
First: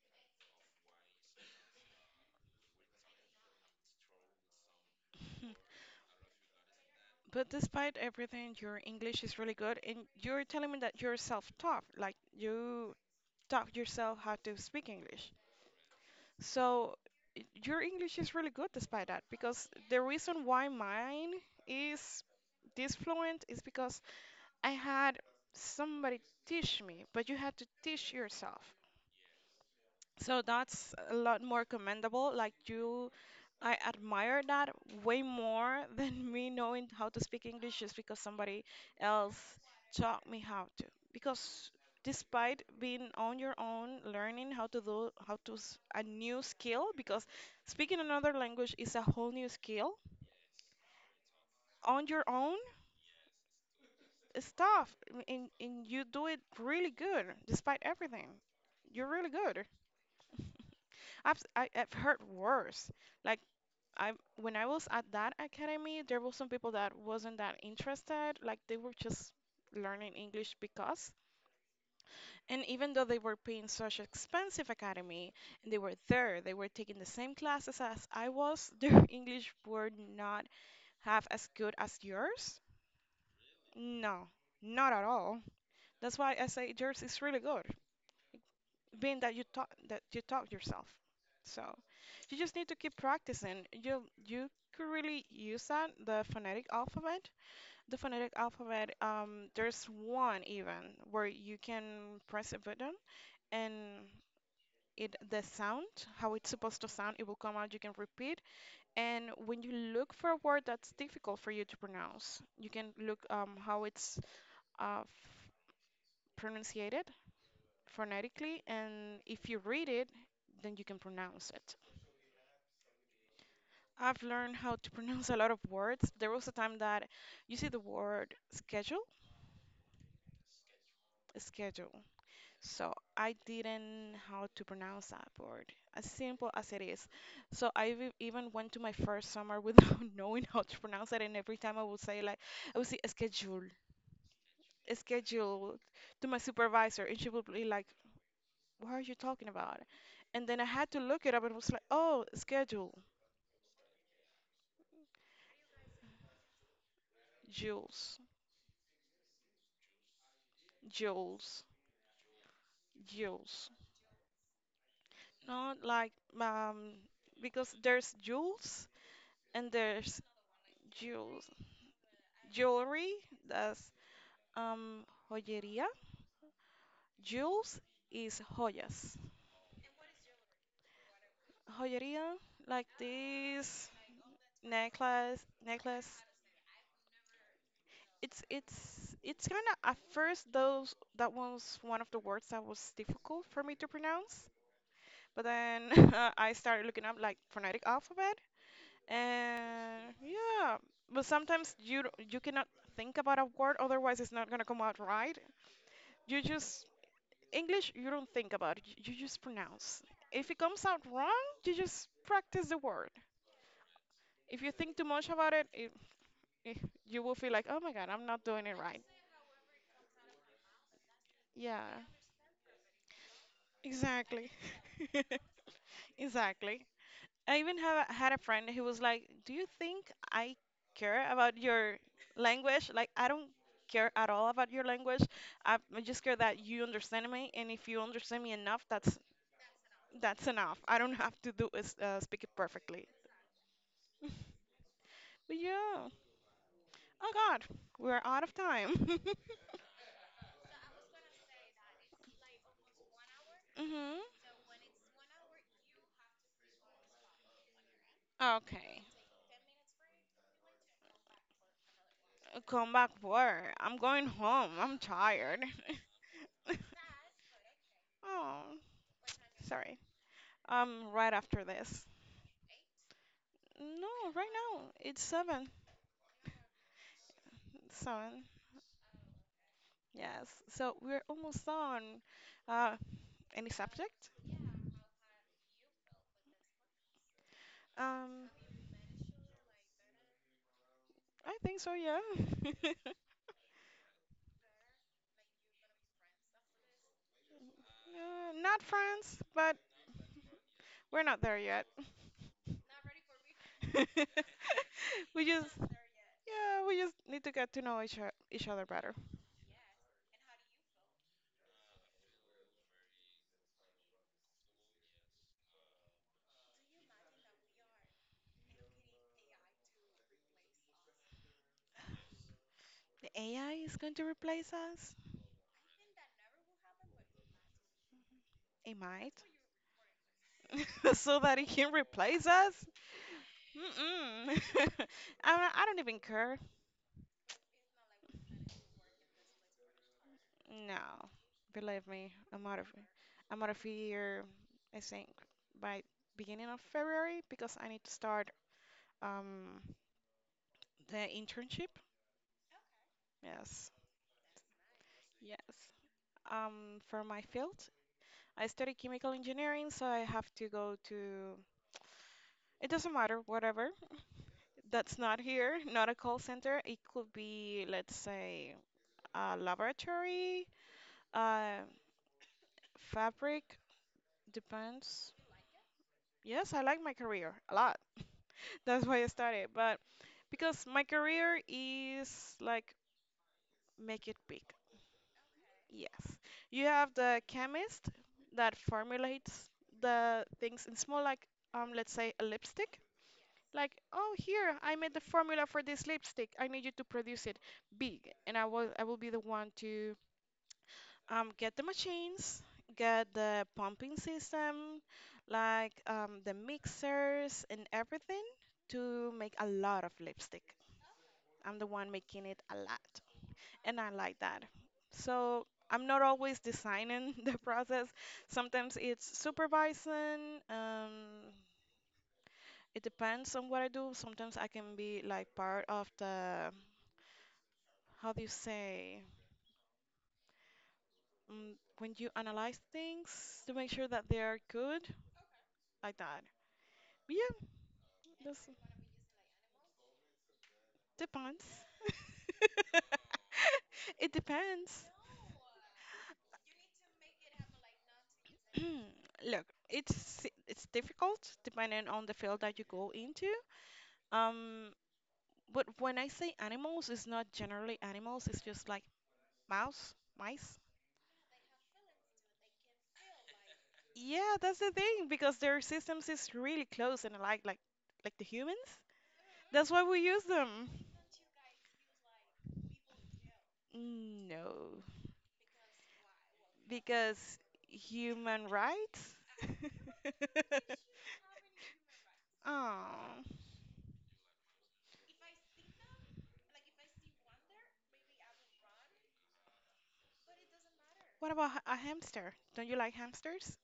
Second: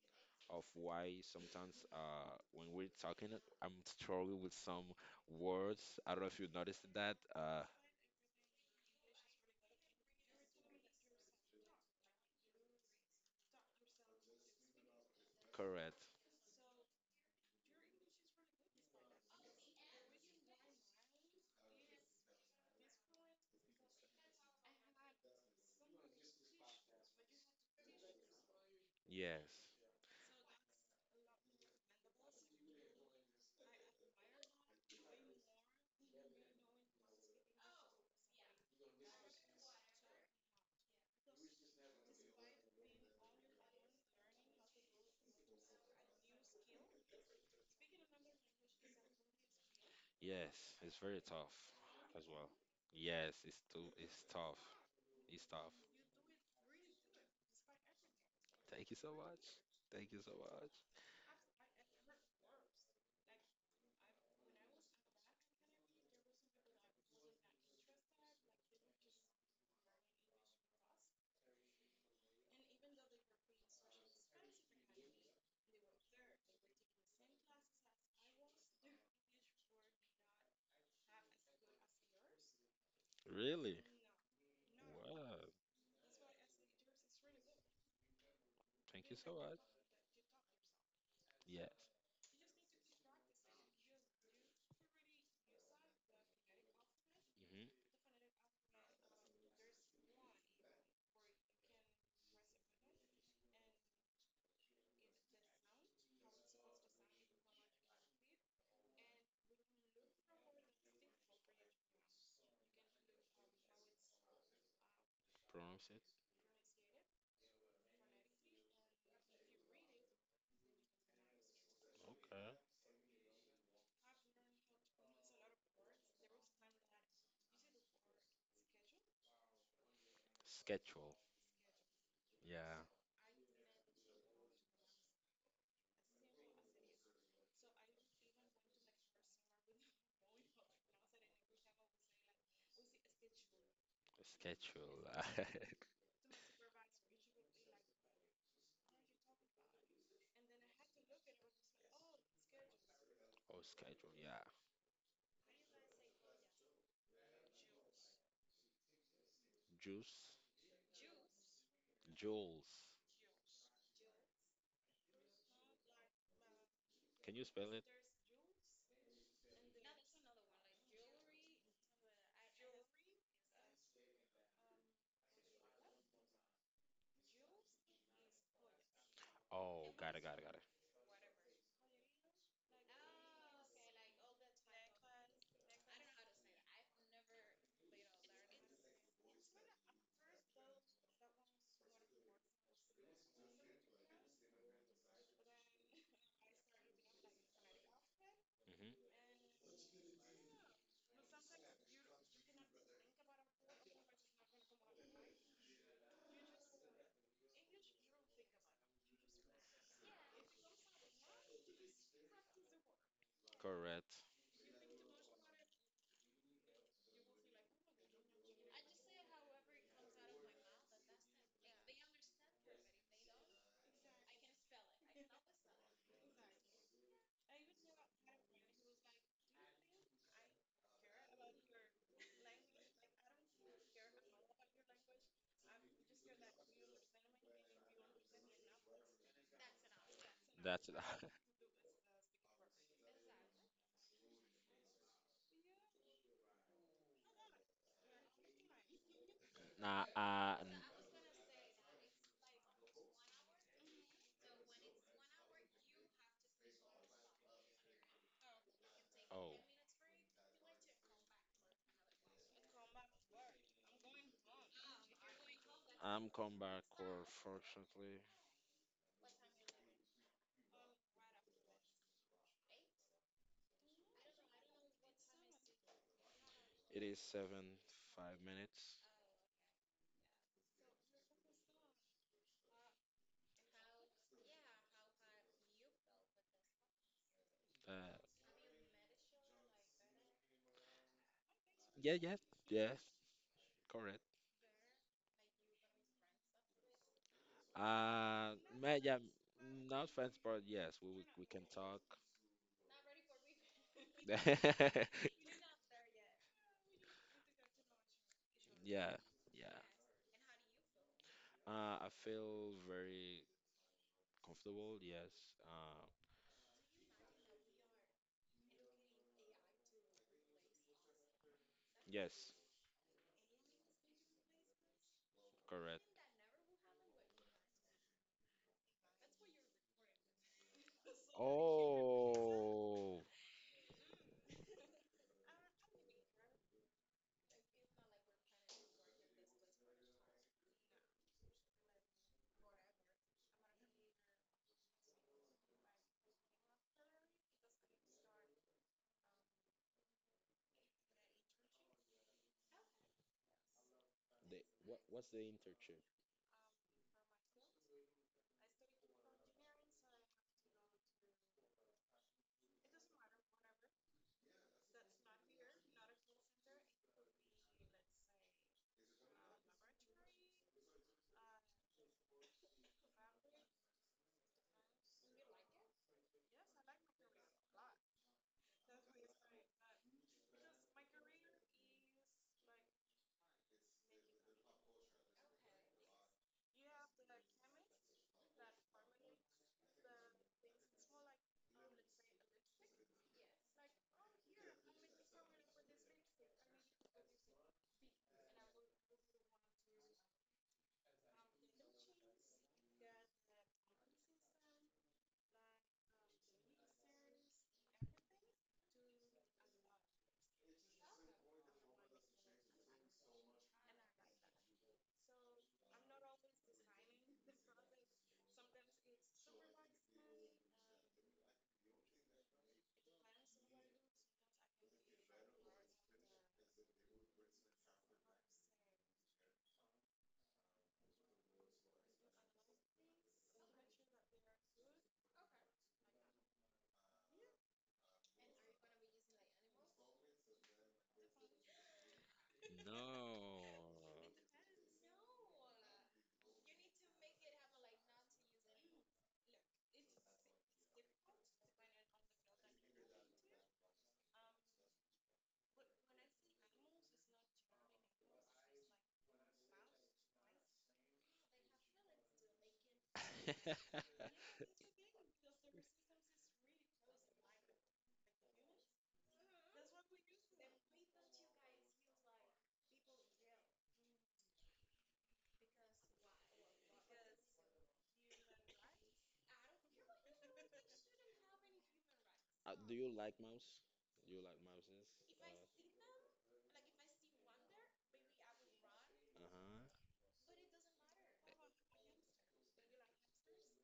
[SPEAKER 1] of why sometimes when we're talking, I'm struggling with some
[SPEAKER 2] Hmm. (laughs)
[SPEAKER 1] words. I don't know if you noticed that.
[SPEAKER 2] But despite everything, your English is really good, and you're telling me that you're self-taught, like you taught yourself how to speak English.
[SPEAKER 1] Correct.
[SPEAKER 2] So your English is really good despite that, because the reason why mine is this fluent is because I had somebody teach me, but you had to teach yourself.
[SPEAKER 1] Yes.
[SPEAKER 2] So that's a lot more commendable. Like you, I admire that way more (laughs) than me knowing how to speak English just because somebody else taught me how to. Because despite being on your own, learning how to do a new skill, because speaking another language is a whole new skill
[SPEAKER 1] Yes, it's very tough
[SPEAKER 2] on
[SPEAKER 1] as
[SPEAKER 2] your
[SPEAKER 1] well.
[SPEAKER 2] own
[SPEAKER 1] Yes, it's too, it's
[SPEAKER 2] is
[SPEAKER 1] tough.
[SPEAKER 2] tough, and,
[SPEAKER 1] It's
[SPEAKER 2] and
[SPEAKER 1] tough.
[SPEAKER 2] and you do it really good despite everything.
[SPEAKER 1] Thank you
[SPEAKER 2] You're
[SPEAKER 1] so
[SPEAKER 2] really
[SPEAKER 1] much.
[SPEAKER 2] good.
[SPEAKER 1] Thank you so much.
[SPEAKER 2] (laughs) I've heard worse. Like I when I was at that academy, there were some people that wasn't that interested, like they were just learning English because. And even though they were paying such expensive academy and they were there, they were taking the same classes as I was, (laughs) their English were not half as good as yours. No, not at
[SPEAKER 1] Wow.
[SPEAKER 2] all. That's why I say yours is really good,
[SPEAKER 1] Thank you
[SPEAKER 2] being
[SPEAKER 1] so much.
[SPEAKER 2] that you taught yourself. So
[SPEAKER 1] Yes.
[SPEAKER 2] you just need to keep practicing. You could really use that the phonetic alphabet.
[SPEAKER 1] Hmm.
[SPEAKER 2] The phonetic alphabet, there's one even where you can press a button and it the sound, how it's supposed to sound, it will come out, you can repeat. And when you look for a word that's difficult for you to pronounce, you can look uh, f-
[SPEAKER 1] Pronounce it.
[SPEAKER 2] pronunciated phonetically, and if you read it, then you can pronounce it.
[SPEAKER 1] Okay.
[SPEAKER 2] I've learned how to (laughs) pronounce a lot of words. There was a time that you see the word schedule,
[SPEAKER 1] Schedule.
[SPEAKER 2] schedule.
[SPEAKER 1] Yeah.
[SPEAKER 2] So I didn't how to pronounce that word, as simple as it is. So even went to my first summer without (laughs) knowing how to pronounce it, and every time I would say like, I would say schedule,
[SPEAKER 1] Schedule. (laughs)
[SPEAKER 2] schedule to my supervisor, and she would be like, "What are you talking about?" And then I had to look it up, and it was like, "Oh, schedule,
[SPEAKER 1] Oh, schedule. Yeah.
[SPEAKER 2] Jules,
[SPEAKER 1] Juice.
[SPEAKER 2] Jules,
[SPEAKER 1] Jules.
[SPEAKER 2] Jules." Not like um
[SPEAKER 1] Can you spell
[SPEAKER 2] because
[SPEAKER 1] it?
[SPEAKER 2] there's Jules and there's Jules jewelry, that's Um, joyería. Jewels is joyas.
[SPEAKER 1] Oh, got it, got it, got it.
[SPEAKER 2] Joyería, like this necklace. It's kind of at first those that was one of the words that was difficult for me to pronounce, but then (laughs) I started looking up like phonetic alphabet,
[SPEAKER 1] Hmm.
[SPEAKER 2] and yeah. But sometimes you cannot think about a word, otherwise it's not gonna come out right. You just English, you don't think about it, you just pronounce. If it comes out wrong, you just practice the word.
[SPEAKER 1] Correct.
[SPEAKER 2] If you think too much about it, it, eh, you will feel like, oh my God, I'm not doing it right. Yeah, exactly. (laughs) Exactly. Had a friend who was like, "Do you think I care about your language? Like, I don't care at all about your language. I just care that you understand me, and if you understand me enough, that's enough.
[SPEAKER 1] That's it.
[SPEAKER 2] I don't have
[SPEAKER 1] (laughs)
[SPEAKER 2] to do is speak it perfectly." (laughs) Yeah. Oh God, we're out of time. (laughs)
[SPEAKER 1] Nah,
[SPEAKER 2] Mhm. Okay.
[SPEAKER 1] oh,
[SPEAKER 2] Come back where? I'm going home. I'm tired.
[SPEAKER 1] I'm come back,
[SPEAKER 2] (laughs)
[SPEAKER 1] or fortunately,
[SPEAKER 2] Oh, sorry. Right after this. No, right now it's seven.
[SPEAKER 1] it is seven five
[SPEAKER 2] Seven.
[SPEAKER 1] minutes.
[SPEAKER 2] Yes. So we're almost done. Uh, any subject?
[SPEAKER 1] Uh,
[SPEAKER 2] Um, I think so.
[SPEAKER 1] yeah,
[SPEAKER 2] Yeah.
[SPEAKER 1] yeah, yeah,
[SPEAKER 2] (laughs)
[SPEAKER 1] correct.
[SPEAKER 2] Not
[SPEAKER 1] Yeah,
[SPEAKER 2] France, but
[SPEAKER 1] not fans, but yes, we
[SPEAKER 2] we're
[SPEAKER 1] we
[SPEAKER 2] not
[SPEAKER 1] we
[SPEAKER 2] there
[SPEAKER 1] can
[SPEAKER 2] yet.
[SPEAKER 1] talk.
[SPEAKER 2] (laughs) We
[SPEAKER 1] (laughs)
[SPEAKER 2] just. Yeah, we just need to get to know each other better.
[SPEAKER 1] Yeah, yeah. I feel very comfortable. Yes. Uh, yes,
[SPEAKER 2] The AI is going to replace us.
[SPEAKER 1] correct.
[SPEAKER 2] It might. (laughs) So that it can replace us?
[SPEAKER 1] Oh,
[SPEAKER 2] Mm-mm. (laughs) I don't even care. No. Believe me, I'm out of here, I think, by beginning of February because I need to start um the internship. Yes.
[SPEAKER 1] the what? What's the
[SPEAKER 2] Yes.
[SPEAKER 1] internship?
[SPEAKER 2] For my field, I study chemical engineering, so I have to go to, it doesn't matter, whatever. That's not here, not a call center. It could be, let's say, a laboratory, uh, fabric, depends. Yes, I like my career a lot. (laughs) That's why I started. But because my career is like make it big. Yes. You have the chemist that formulates the things in small, like, let's say, a lipstick. Like, oh, here, I made the formula for this lipstick. I need you to produce it big, and I will be the one to, get the machines, get the pumping system, like the mixers and everything to make a lot of lipstick. I'm the one making it a lot, and I like that. So I'm not always designing (laughs) the process. Sometimes it's supervising. It depends on what I do. Sometimes I can be like part of the, how do you say, when you analyze things to make sure that they are good, like that. Yeah, this depends. (laughs)
[SPEAKER 1] No.
[SPEAKER 2] It depends. (clears throat) Look, it's difficult depending on the field that you go into. Um, but when I say animals, it's not generally animals. It's just like mouse, mice. Yeah,
[SPEAKER 1] (laughs)
[SPEAKER 2] that's the thing because their systems is really close and like the humans. That's why we use them. No, because human rights. (laughs)
[SPEAKER 1] Do you like
[SPEAKER 2] Oh.
[SPEAKER 1] mouse? Do you like mouses? Uh huh.
[SPEAKER 2] What about a hamster? Don't you like hamsters?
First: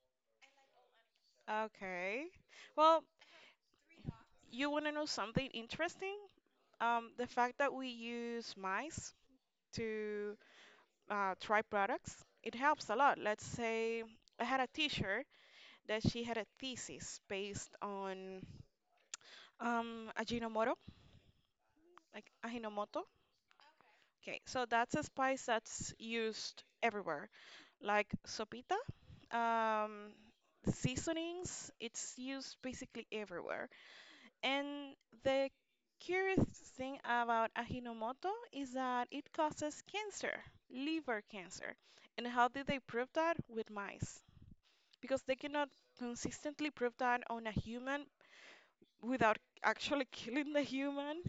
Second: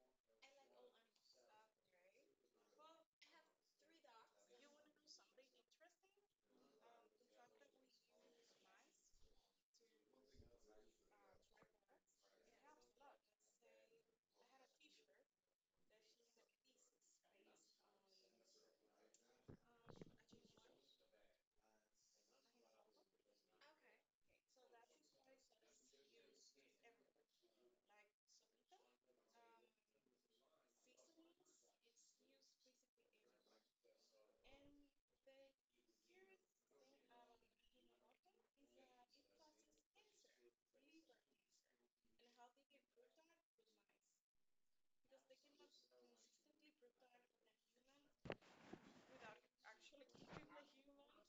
[SPEAKER 2] Okay. Well, you want to know something interesting? The fact that we use mice to try products, it helps a lot. Let's say I had a teacher that she had a thesis based on Ajinomoto, like Ajinomoto. Okay, so that's a spice that's used everywhere, like sopita, um, seasonings. It's used basically everywhere. And the curious thing about Ajinomoto is that it causes cancer, liver cancer. And how did they prove that? With mice. Because they cannot consistently prove that on a human without actually (laughs) killing the human.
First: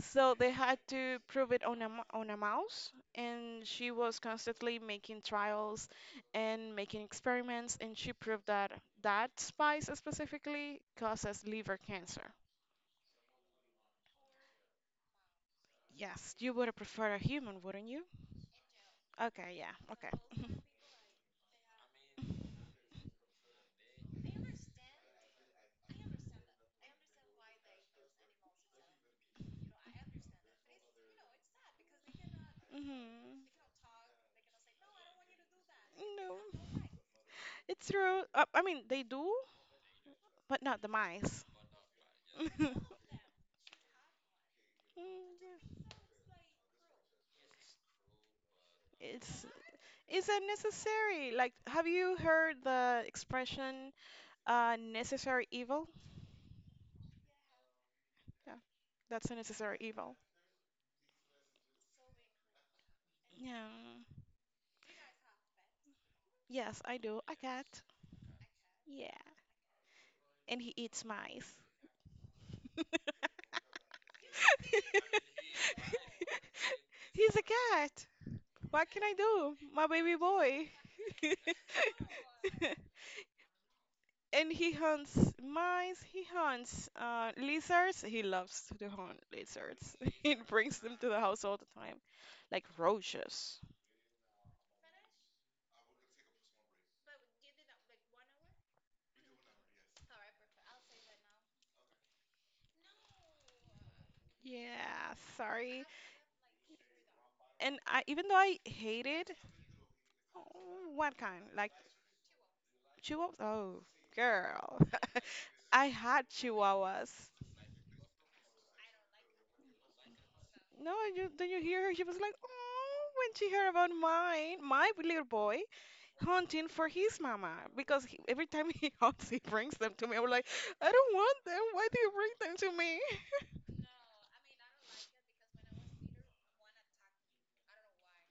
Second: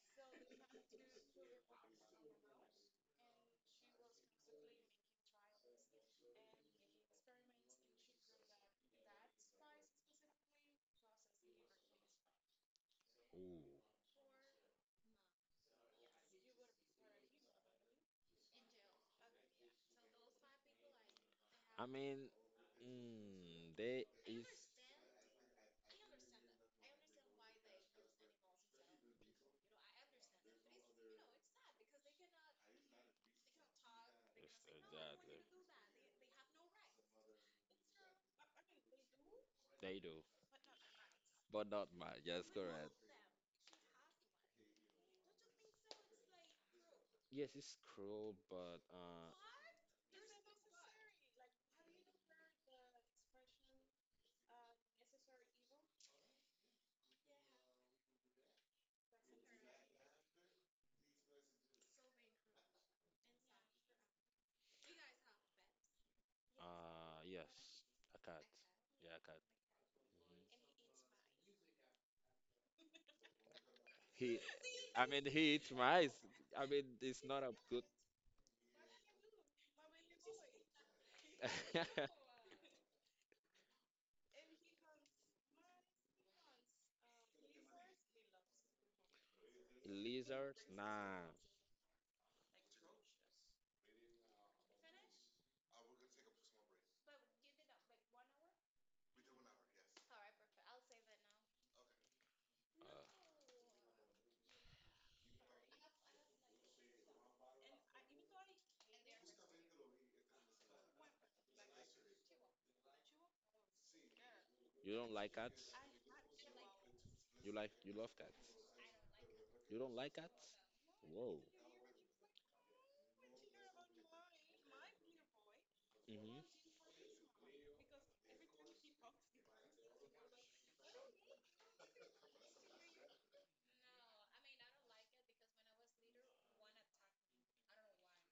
[SPEAKER 2] So they had to prove it on a, on a mouse. And she was constantly making trials and making experiments. And she proved that that spice specifically causes liver cancer.
[SPEAKER 1] Ooh.
[SPEAKER 2] Yes, you would have preferred a human, wouldn't you? Okay, yeah, okay. (laughs)
[SPEAKER 1] I mean, mm, they is.
[SPEAKER 2] Hmm.
[SPEAKER 1] Yes, exactly.
[SPEAKER 2] No, it's true. I mean, they do,
[SPEAKER 1] They do.
[SPEAKER 2] but not the mice.
[SPEAKER 1] But not mine. Yes,
[SPEAKER 2] (laughs)
[SPEAKER 1] correct.
[SPEAKER 2] Mm,
[SPEAKER 1] Yes, it's cruel, but
[SPEAKER 2] It's it's unnecessary. Like, have you heard the expression necessary evil? Yeah, that's a necessary evil. Yeah. Yes, I do. A cat.
[SPEAKER 1] yes, a cat.
[SPEAKER 2] Yeah,
[SPEAKER 1] Yeah, a cat.
[SPEAKER 2] and he eats mice. (laughs)
[SPEAKER 1] He, I mean, he eats mice. I mean, it's
[SPEAKER 2] He's a
[SPEAKER 1] not a good.
[SPEAKER 2] cat. What can I do? My baby boy.
[SPEAKER 1] (laughs)
[SPEAKER 2] (laughs) And he hunts mice, he hunts lizards. He loves to hunt lizards. (laughs) He
[SPEAKER 1] Lizards?
[SPEAKER 2] brings them to the
[SPEAKER 1] Nah.
[SPEAKER 2] house all the time, like roaches.
[SPEAKER 1] Uh,
[SPEAKER 2] Yeah, sorry. And I, even though I hate it, oh, what kind? Like chihuahuas? Oh, girl.
[SPEAKER 1] you don't like cats?
[SPEAKER 2] (laughs) I had chihuahuas.
[SPEAKER 1] You like, you love cats? You don't like cats?
[SPEAKER 2] No, you,
[SPEAKER 1] Whoa.
[SPEAKER 2] did you hear her? She was like, oh, when she heard about mine, my little boy.
[SPEAKER 1] Hmm.
[SPEAKER 2] Hunting for his mama because he, every time he (laughs) hunts, he brings them to me. I'm like, I don't want them. Why do you bring them to me? (laughs)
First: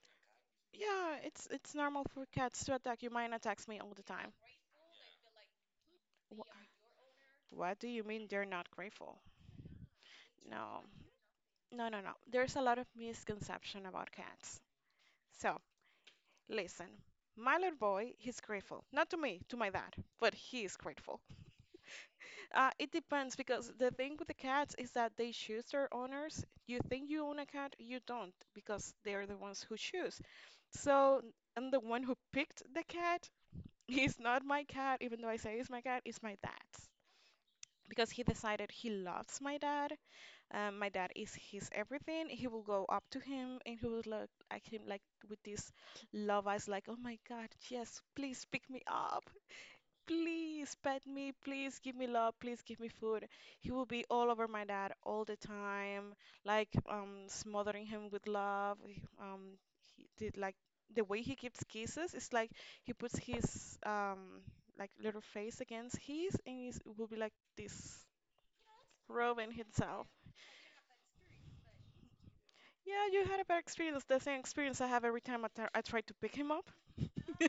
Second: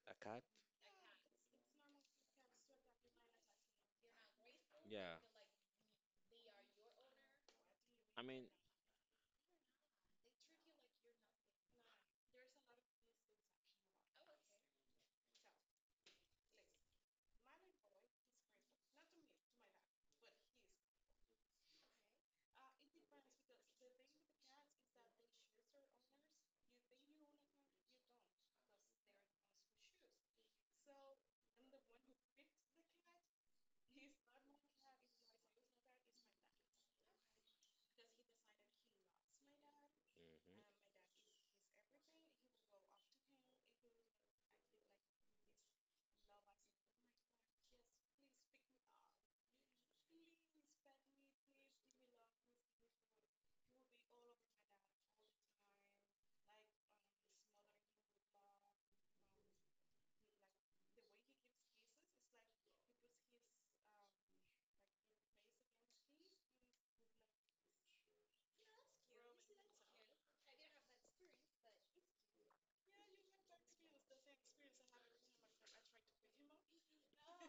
[SPEAKER 1] A cat?
[SPEAKER 2] Yeah, it's normal for cats to attack you. Mine attacks me all the time.
[SPEAKER 1] Yeah.
[SPEAKER 2] Wh- What do you
[SPEAKER 1] I
[SPEAKER 2] mean they're
[SPEAKER 1] mean,
[SPEAKER 2] not grateful? No, no, no, no. There's a lot of misconception about cats. So listen, my little boy, he's grateful. Not to me, to my dad, but he is grateful. It depends because the thing with the cats is that they choose their owners. You think you own a cat, you don't because they're the ones who choose. So I'm the one who picked the cat. (laughs) He's not my cat, even though I say he's my cat, it's my dad's. Because he decided he loves my dad. My dad is his everything. He will
[SPEAKER 1] hmm
[SPEAKER 2] go up to him and he will look at him like with this love eyes, like, oh my God, yes, please pick me up, please pet me, please give me love, please give me food. He would be all over my dad all the time, like smothering him with love. He did like the way he gives kisses. It's like he puts his um, like little face against his, and he's, it will be like this, rubbing himself. Yeah, you had a bad experience. The same experience I have every time I try to pick him up. (laughs)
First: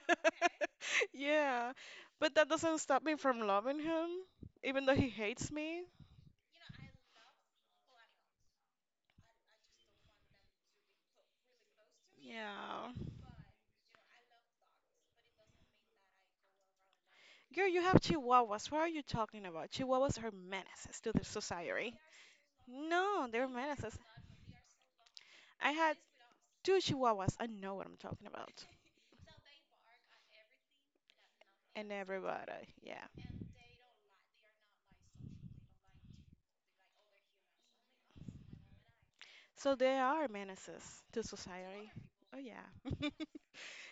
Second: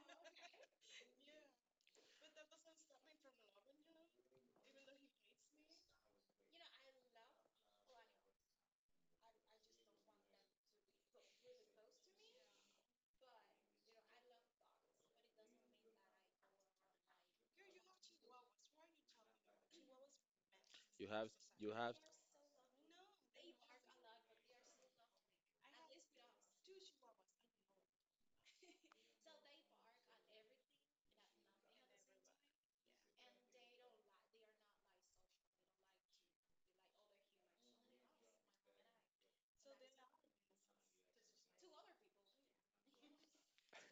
[SPEAKER 2] Yeah, but that doesn't stop me from loving him, even though he hates me. Yeah. Girl, you have chihuahuas. What are you talking about? Chihuahuas are menaces
[SPEAKER 1] you
[SPEAKER 2] to the
[SPEAKER 1] have, you
[SPEAKER 2] society.
[SPEAKER 1] have.
[SPEAKER 2] No, they're menaces. I had two chihuahuas. I know what I'm talking about. And everybody, yeah. So they are menaces to society. Oh yeah.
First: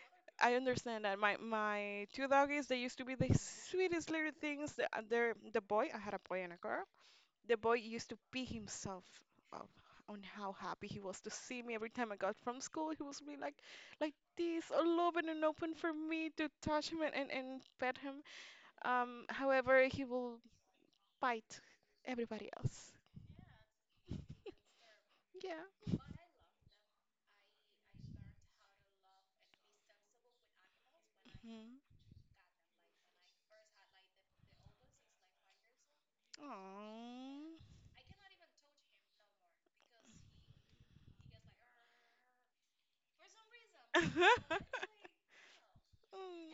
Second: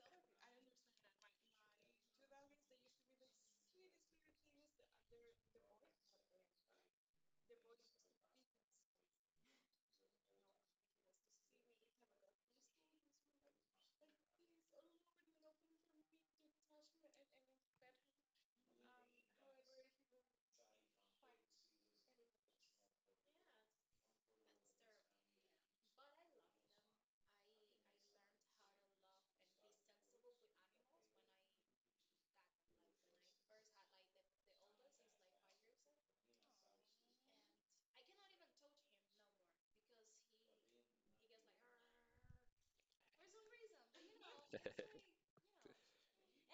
[SPEAKER 2] (laughs) I understand that. My two doggies, they used to be the sweetest little things. They're the boy. I had a boy and a girl. The boy used to pee himself up on how happy he was to see me every time I got from school. He was be like this, all open and open for me to touch him and pet him. However, he will bite everybody else. Yeah. Mm. Aw. (laughs)
[SPEAKER 1] (laughs)
[SPEAKER 2] Mm.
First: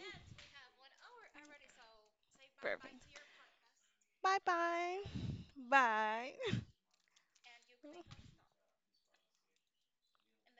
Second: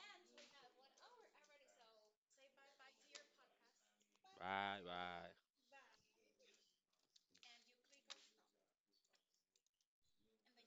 [SPEAKER 2] Perfect. Bye
[SPEAKER 1] Bye,
[SPEAKER 2] bye.
[SPEAKER 1] bye.
[SPEAKER 2] Bye. (laughs)